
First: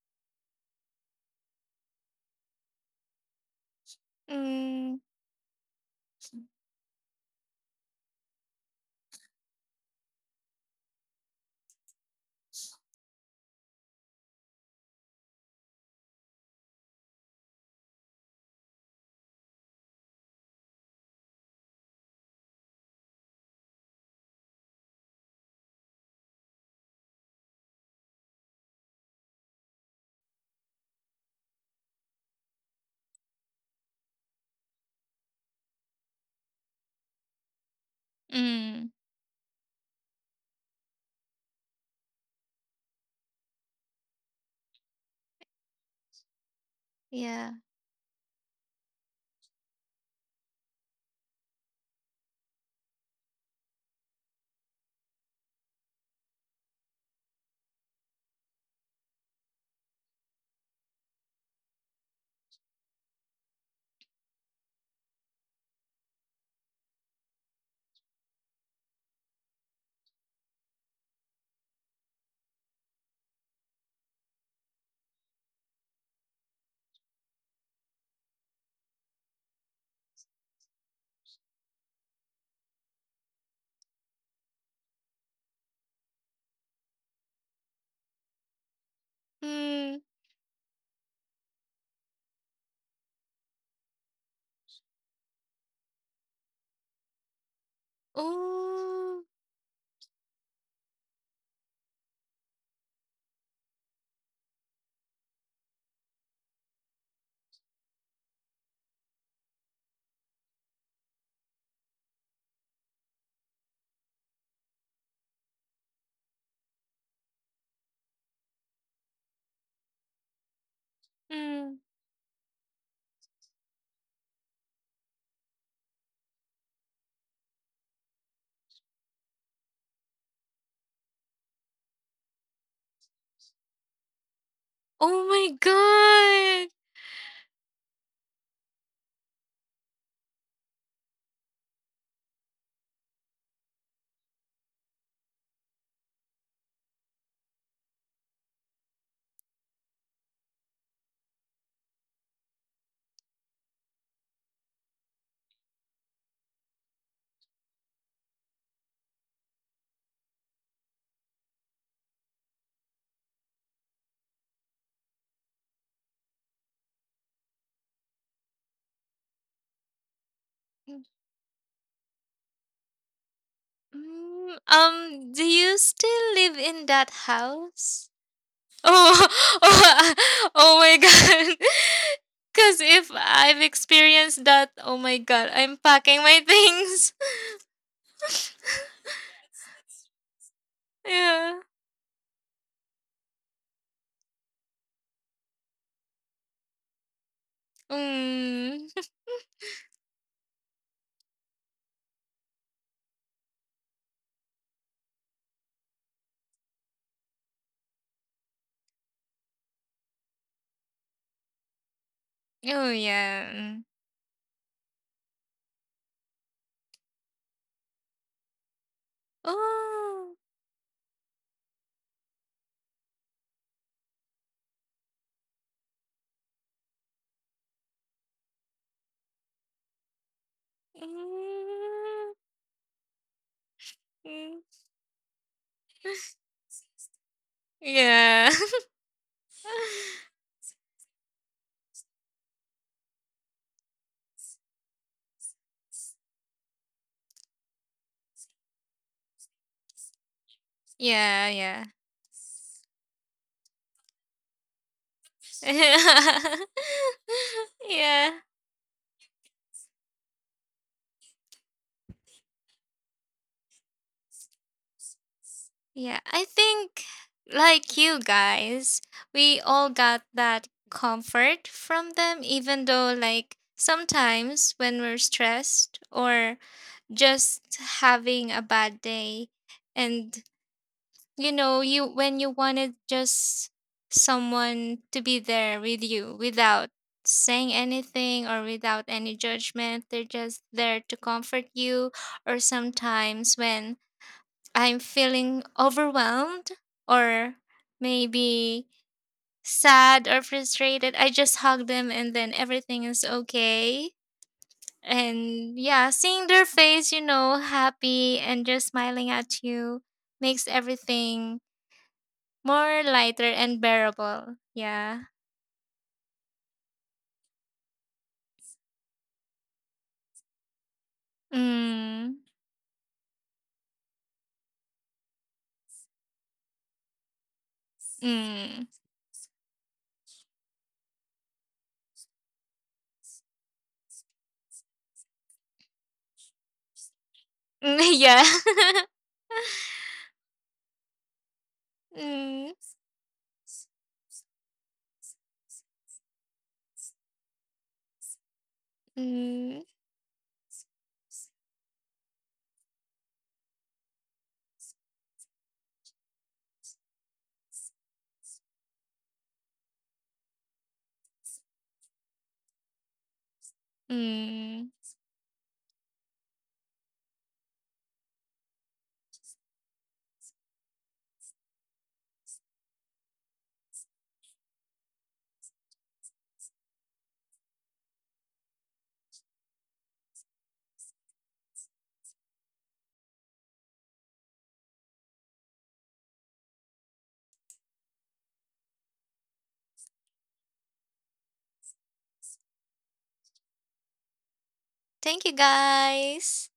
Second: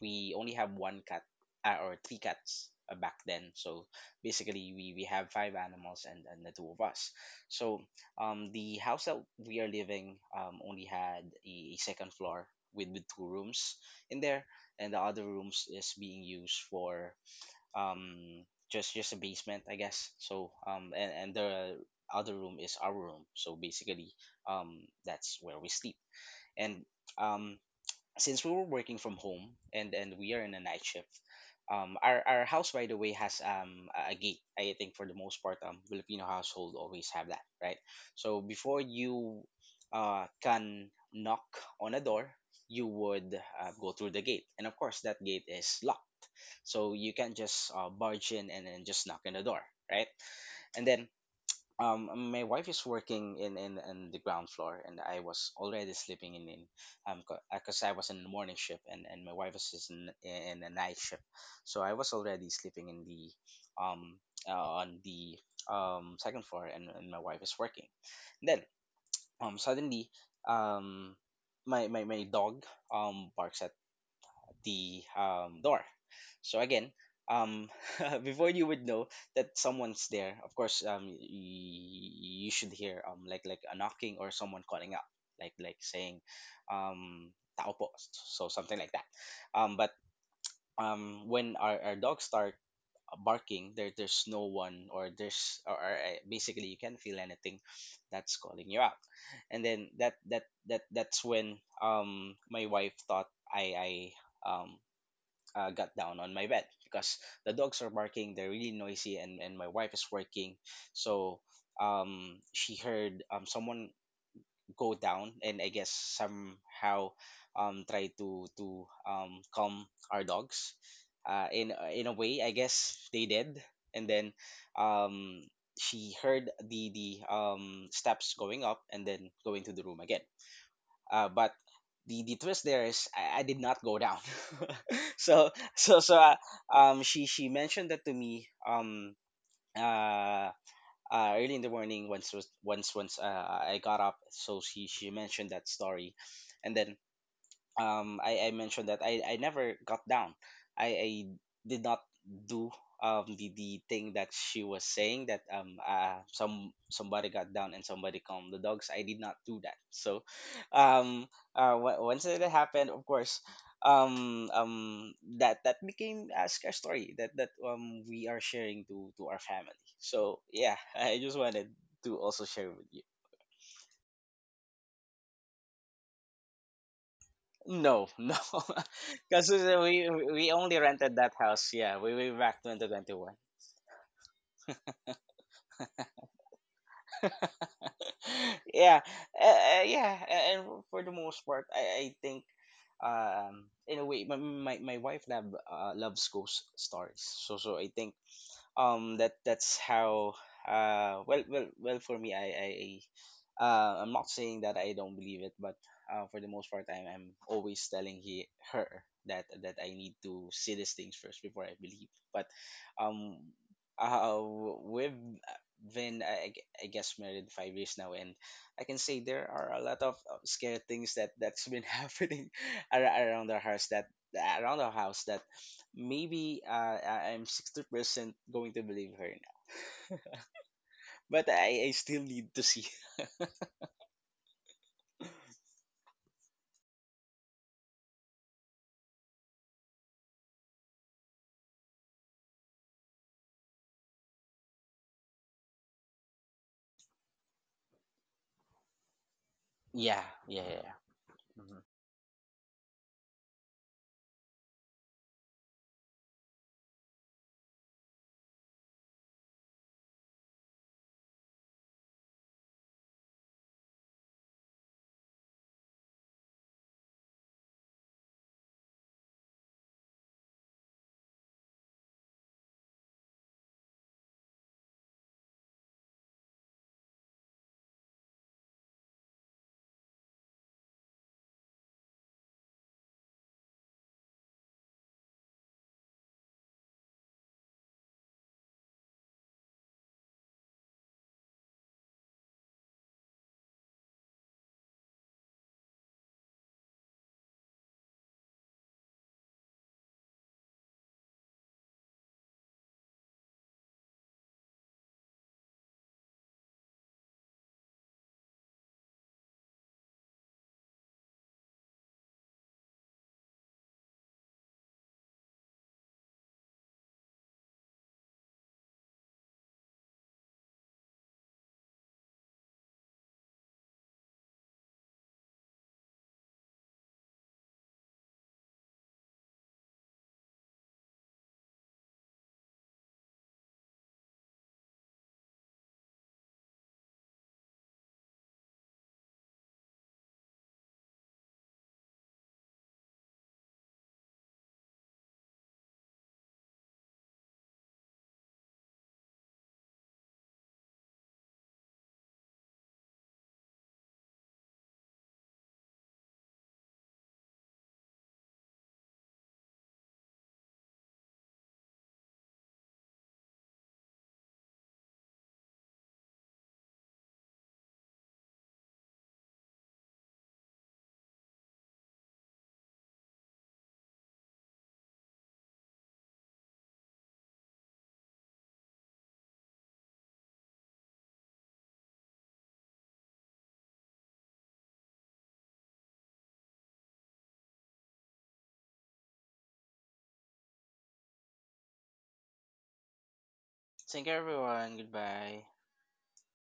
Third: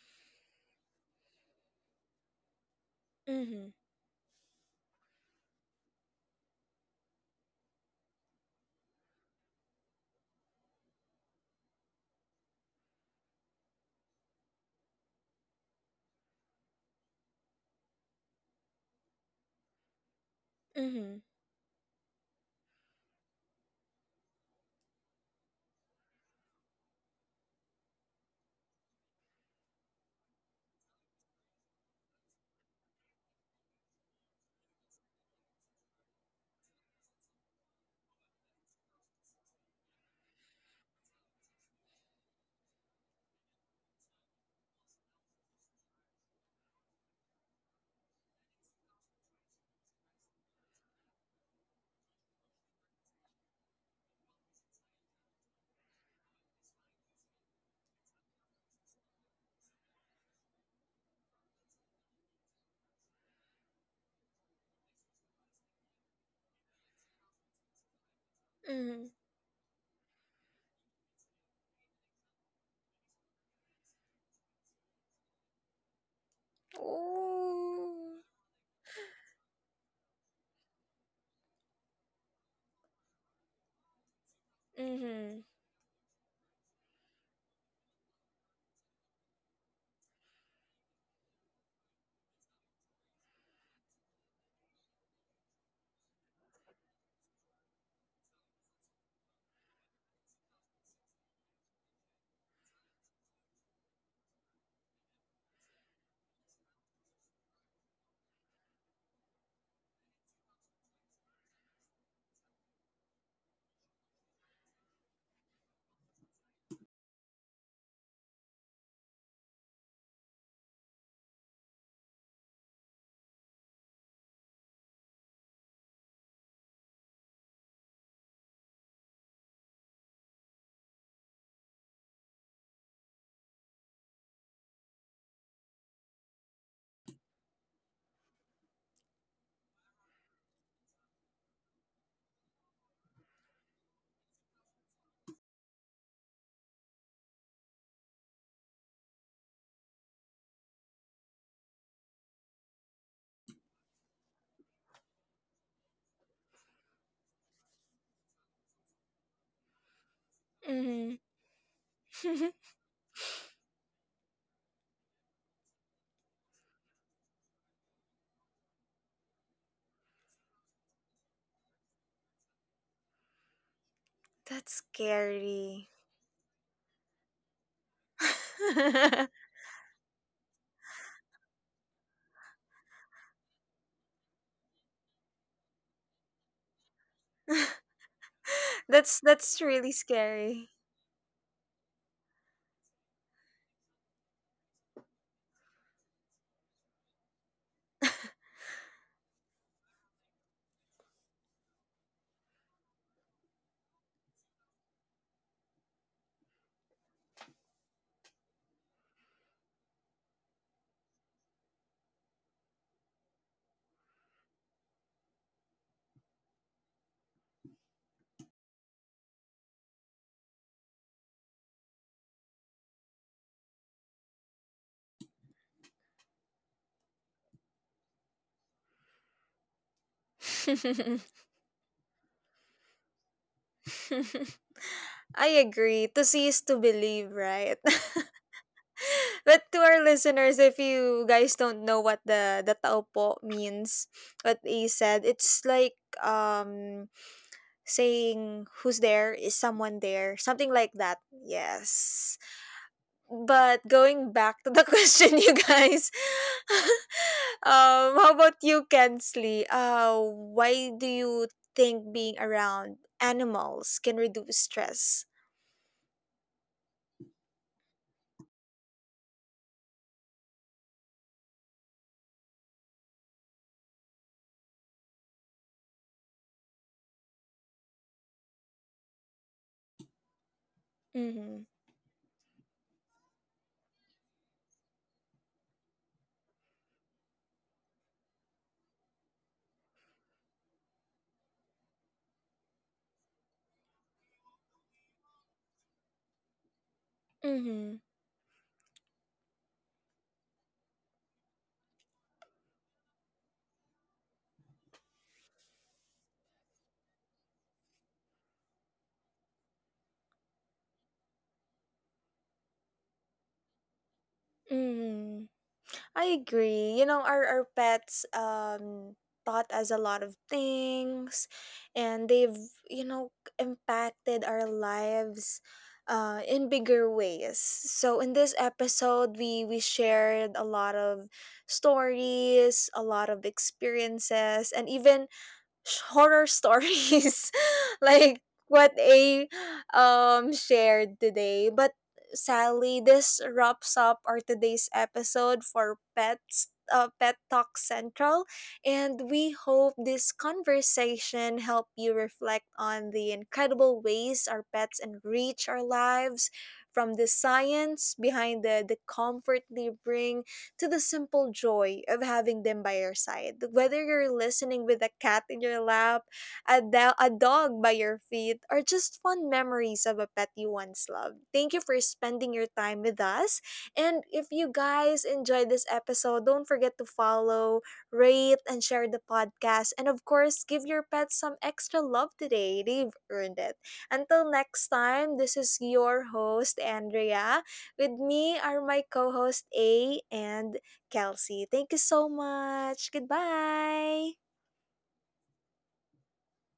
B: we only have one cat uh, or three cats uh, back then.
A: Mhm.
B: So basically, we,
C: mm,
B: we have five animals and, and the two of us. So um, the house that we are living um, only had a, a second floor with, with two rooms in there, and the other rooms is being used for um just just a basement, I guess. So um
A: Mhm.
B: and,
A: Mhm.
B: and the other room is our room, so basically um that's where we sleep. And um since we were working from home, and and we are in a night shift, um our, our house, by the way, has um a a gate. I think for the most part, um Filipino household always have that, right? So before
C: mm,
B: you uh can knock on a door, you would uh, go through the gate, and of course that gate is locked, so you can't
C: yeah.
B: just uh, barge in and then just knock on the door, right? And then, um, my wife is working in, in, in the ground floor, and I was already sleeping in in um because I was in the morning shift, and, and my wife is in, in a night shift. So I was already sleeping in the um uh, on the um second floor, and, and my wife is working. Then
A: Mhm.
B: um suddenly um my, my, my dog um barks at the um, door. So again, um,
A: Ooh.
B: [laughs] before you would know that someone's there, of course, um, y- y- you should hear um, like like a knocking or someone calling out,
A: Mhm.
B: like like saying, um, "Tao po," so something like that. Um, but
C: Mm,
B: um, when our, our dogs start barking, there there's no one or there's or, or uh, basically you can't feel anything that's calling you out.
C: oh,
B: And then that that that that's when um my wife thought i i um uh, got down on my bed because the dogs are barking. They're really noisy, and, and my wife is working. So um, she heard um, someone go down, and I guess somehow um, try to to um, calm our dogs. Uh, in
C: mm.
B: in a way, I guess they did, and then um, she heard the the um, steps going up and then going to the room again. Uh, but the, the twist there is I, I did not go down. [laughs]
C: Oh my
B: so so so uh,
C: god.
B: um she she mentioned that to me um uh, uh early in the morning once was once once uh, I got up. So she she mentioned that story, and then um I, I mentioned that I, I never got down. I, I did not do um the, the thing that she was saying, that um uh some somebody got down and somebody calmed the dogs. I did not do that. So
A: Mhm.
B: um uh wh- once it
A: [laughs]
B: happened, of course, um um that that became a scare story that that um we are sharing to to our family. So yeah, [laughs] I just wanted to also share with you.
C: Mm,
A: that's
C: um, do you
A: scary.
C: still live in that
B: No,
C: house?
B: no, [laughs]
C: Oh, [laughs]
B: because
A: [laughs]
B: we
C: oh,
B: we
C: [laughs]
B: only
C: oh my
B: rented that
C: god. [laughs]
B: house. Yeah, we way back
C: Because
B: twenty
C: if
B: twenty one.
C: I've experienced that, oh my god, I'm packing my things.
B: [laughs]
C: [laughs]
B: yeah,
A: that's
B: uh,
A: that's
B: uh,
A: really
B: yeah, a- and
A: scary.
B: for the most
C: Yeah.
B: part, I, I think, um, in a way, my my, my wife love uh, loves ghost stories. So so I think
C: Mm. [laughs]
B: um that that's how uh well well well, for me, i i uh, I'm not saying that I don't believe it, but uh, for the most part I'm, I'm always telling he her that that I need to see these things first before I believe. But
C: Oh,
B: um
C: yeah. Mm.
B: uh, we've been, I, I guess, married five years now, and I can say there are a lot of
C: Oh.
B: uh, scary things that that's been [laughs] happening ar- around our house that around our house that maybe uh, I- I'm sixty percent going to believe her now.
A: [laughs]
B: But I, I still
C: Mm.
B: need to see. [laughs]
C: Mm.
A: I agree. To see is to believe, right? [laughs]
C: Yeah.
A: But to our
C: [laughs]
A: listeners, if you guys don't know what the the tao po means, what he said, it's like um saying who's there, is someone
B: Yeah,
A: there,
B: yeah,
A: something
B: yeah.
A: like that.
C: Yeah,
B: hmm
C: yeah.
A: Yes. But going back to the [laughs] question, you guys,
C: [laughs]
A: [laughs] um,
C: Yeah.
A: how about you, Kensley? Uh, why do you think being around animals can reduce stress?
C: Yeah. I think, like you guys, we all got that comfort from them, even though, like, sometimes when we're stressed or just having a bad day, and you
A: Mhm.
C: know you when you wanted just someone to be there with you without saying anything or without any judgment, they're just there to comfort you. Or sometimes when I'm feeling overwhelmed or
A: Mhm.
C: maybe sad or frustrated, I just hug them, and then everything is okay. And yeah, seeing their face, you know happy and just smiling at you, makes everything more lighter and bearable, yeah.
A: Mhm. I agree. You know, our, our pets um taught us a lot of things, and
C: Mm,
A: they've, you know, impacted our lives uh in bigger ways. So in this
C: mm,
A: episode we we shared a lot of stories, a lot of experiences, and even horror stories
C: [laughs]
A: [laughs] like
C: yeah.
A: what
C: [laughs]
A: A um shared today. But
C: Mm,
A: Sally, this wraps up our today's episode for pets, uh, Pet Talk Central, and we
C: mm,
A: hope this conversation help you reflect on the incredible ways our pets enrich our lives, from the science behind the the comfort they bring to the simple joy of having them by your side. Whether you're
C: mm.
A: listening with a cat in your lap, a, do- a dog by your feet, or just fond memories of a pet you once loved, thank you for spending your time with us. And if you guys enjoyed this episode, don't forget to follow, rate, and share the podcast. And of course, give your pets some extra love today. They've earned it. Until next time, this is your host, Andrea. With me are my co host A and Kelsey. Thank you so much.
B: Thank
A: Goodbye.
B: you, everyone.
C: Thank you,
B: Goodbye.
C: guys.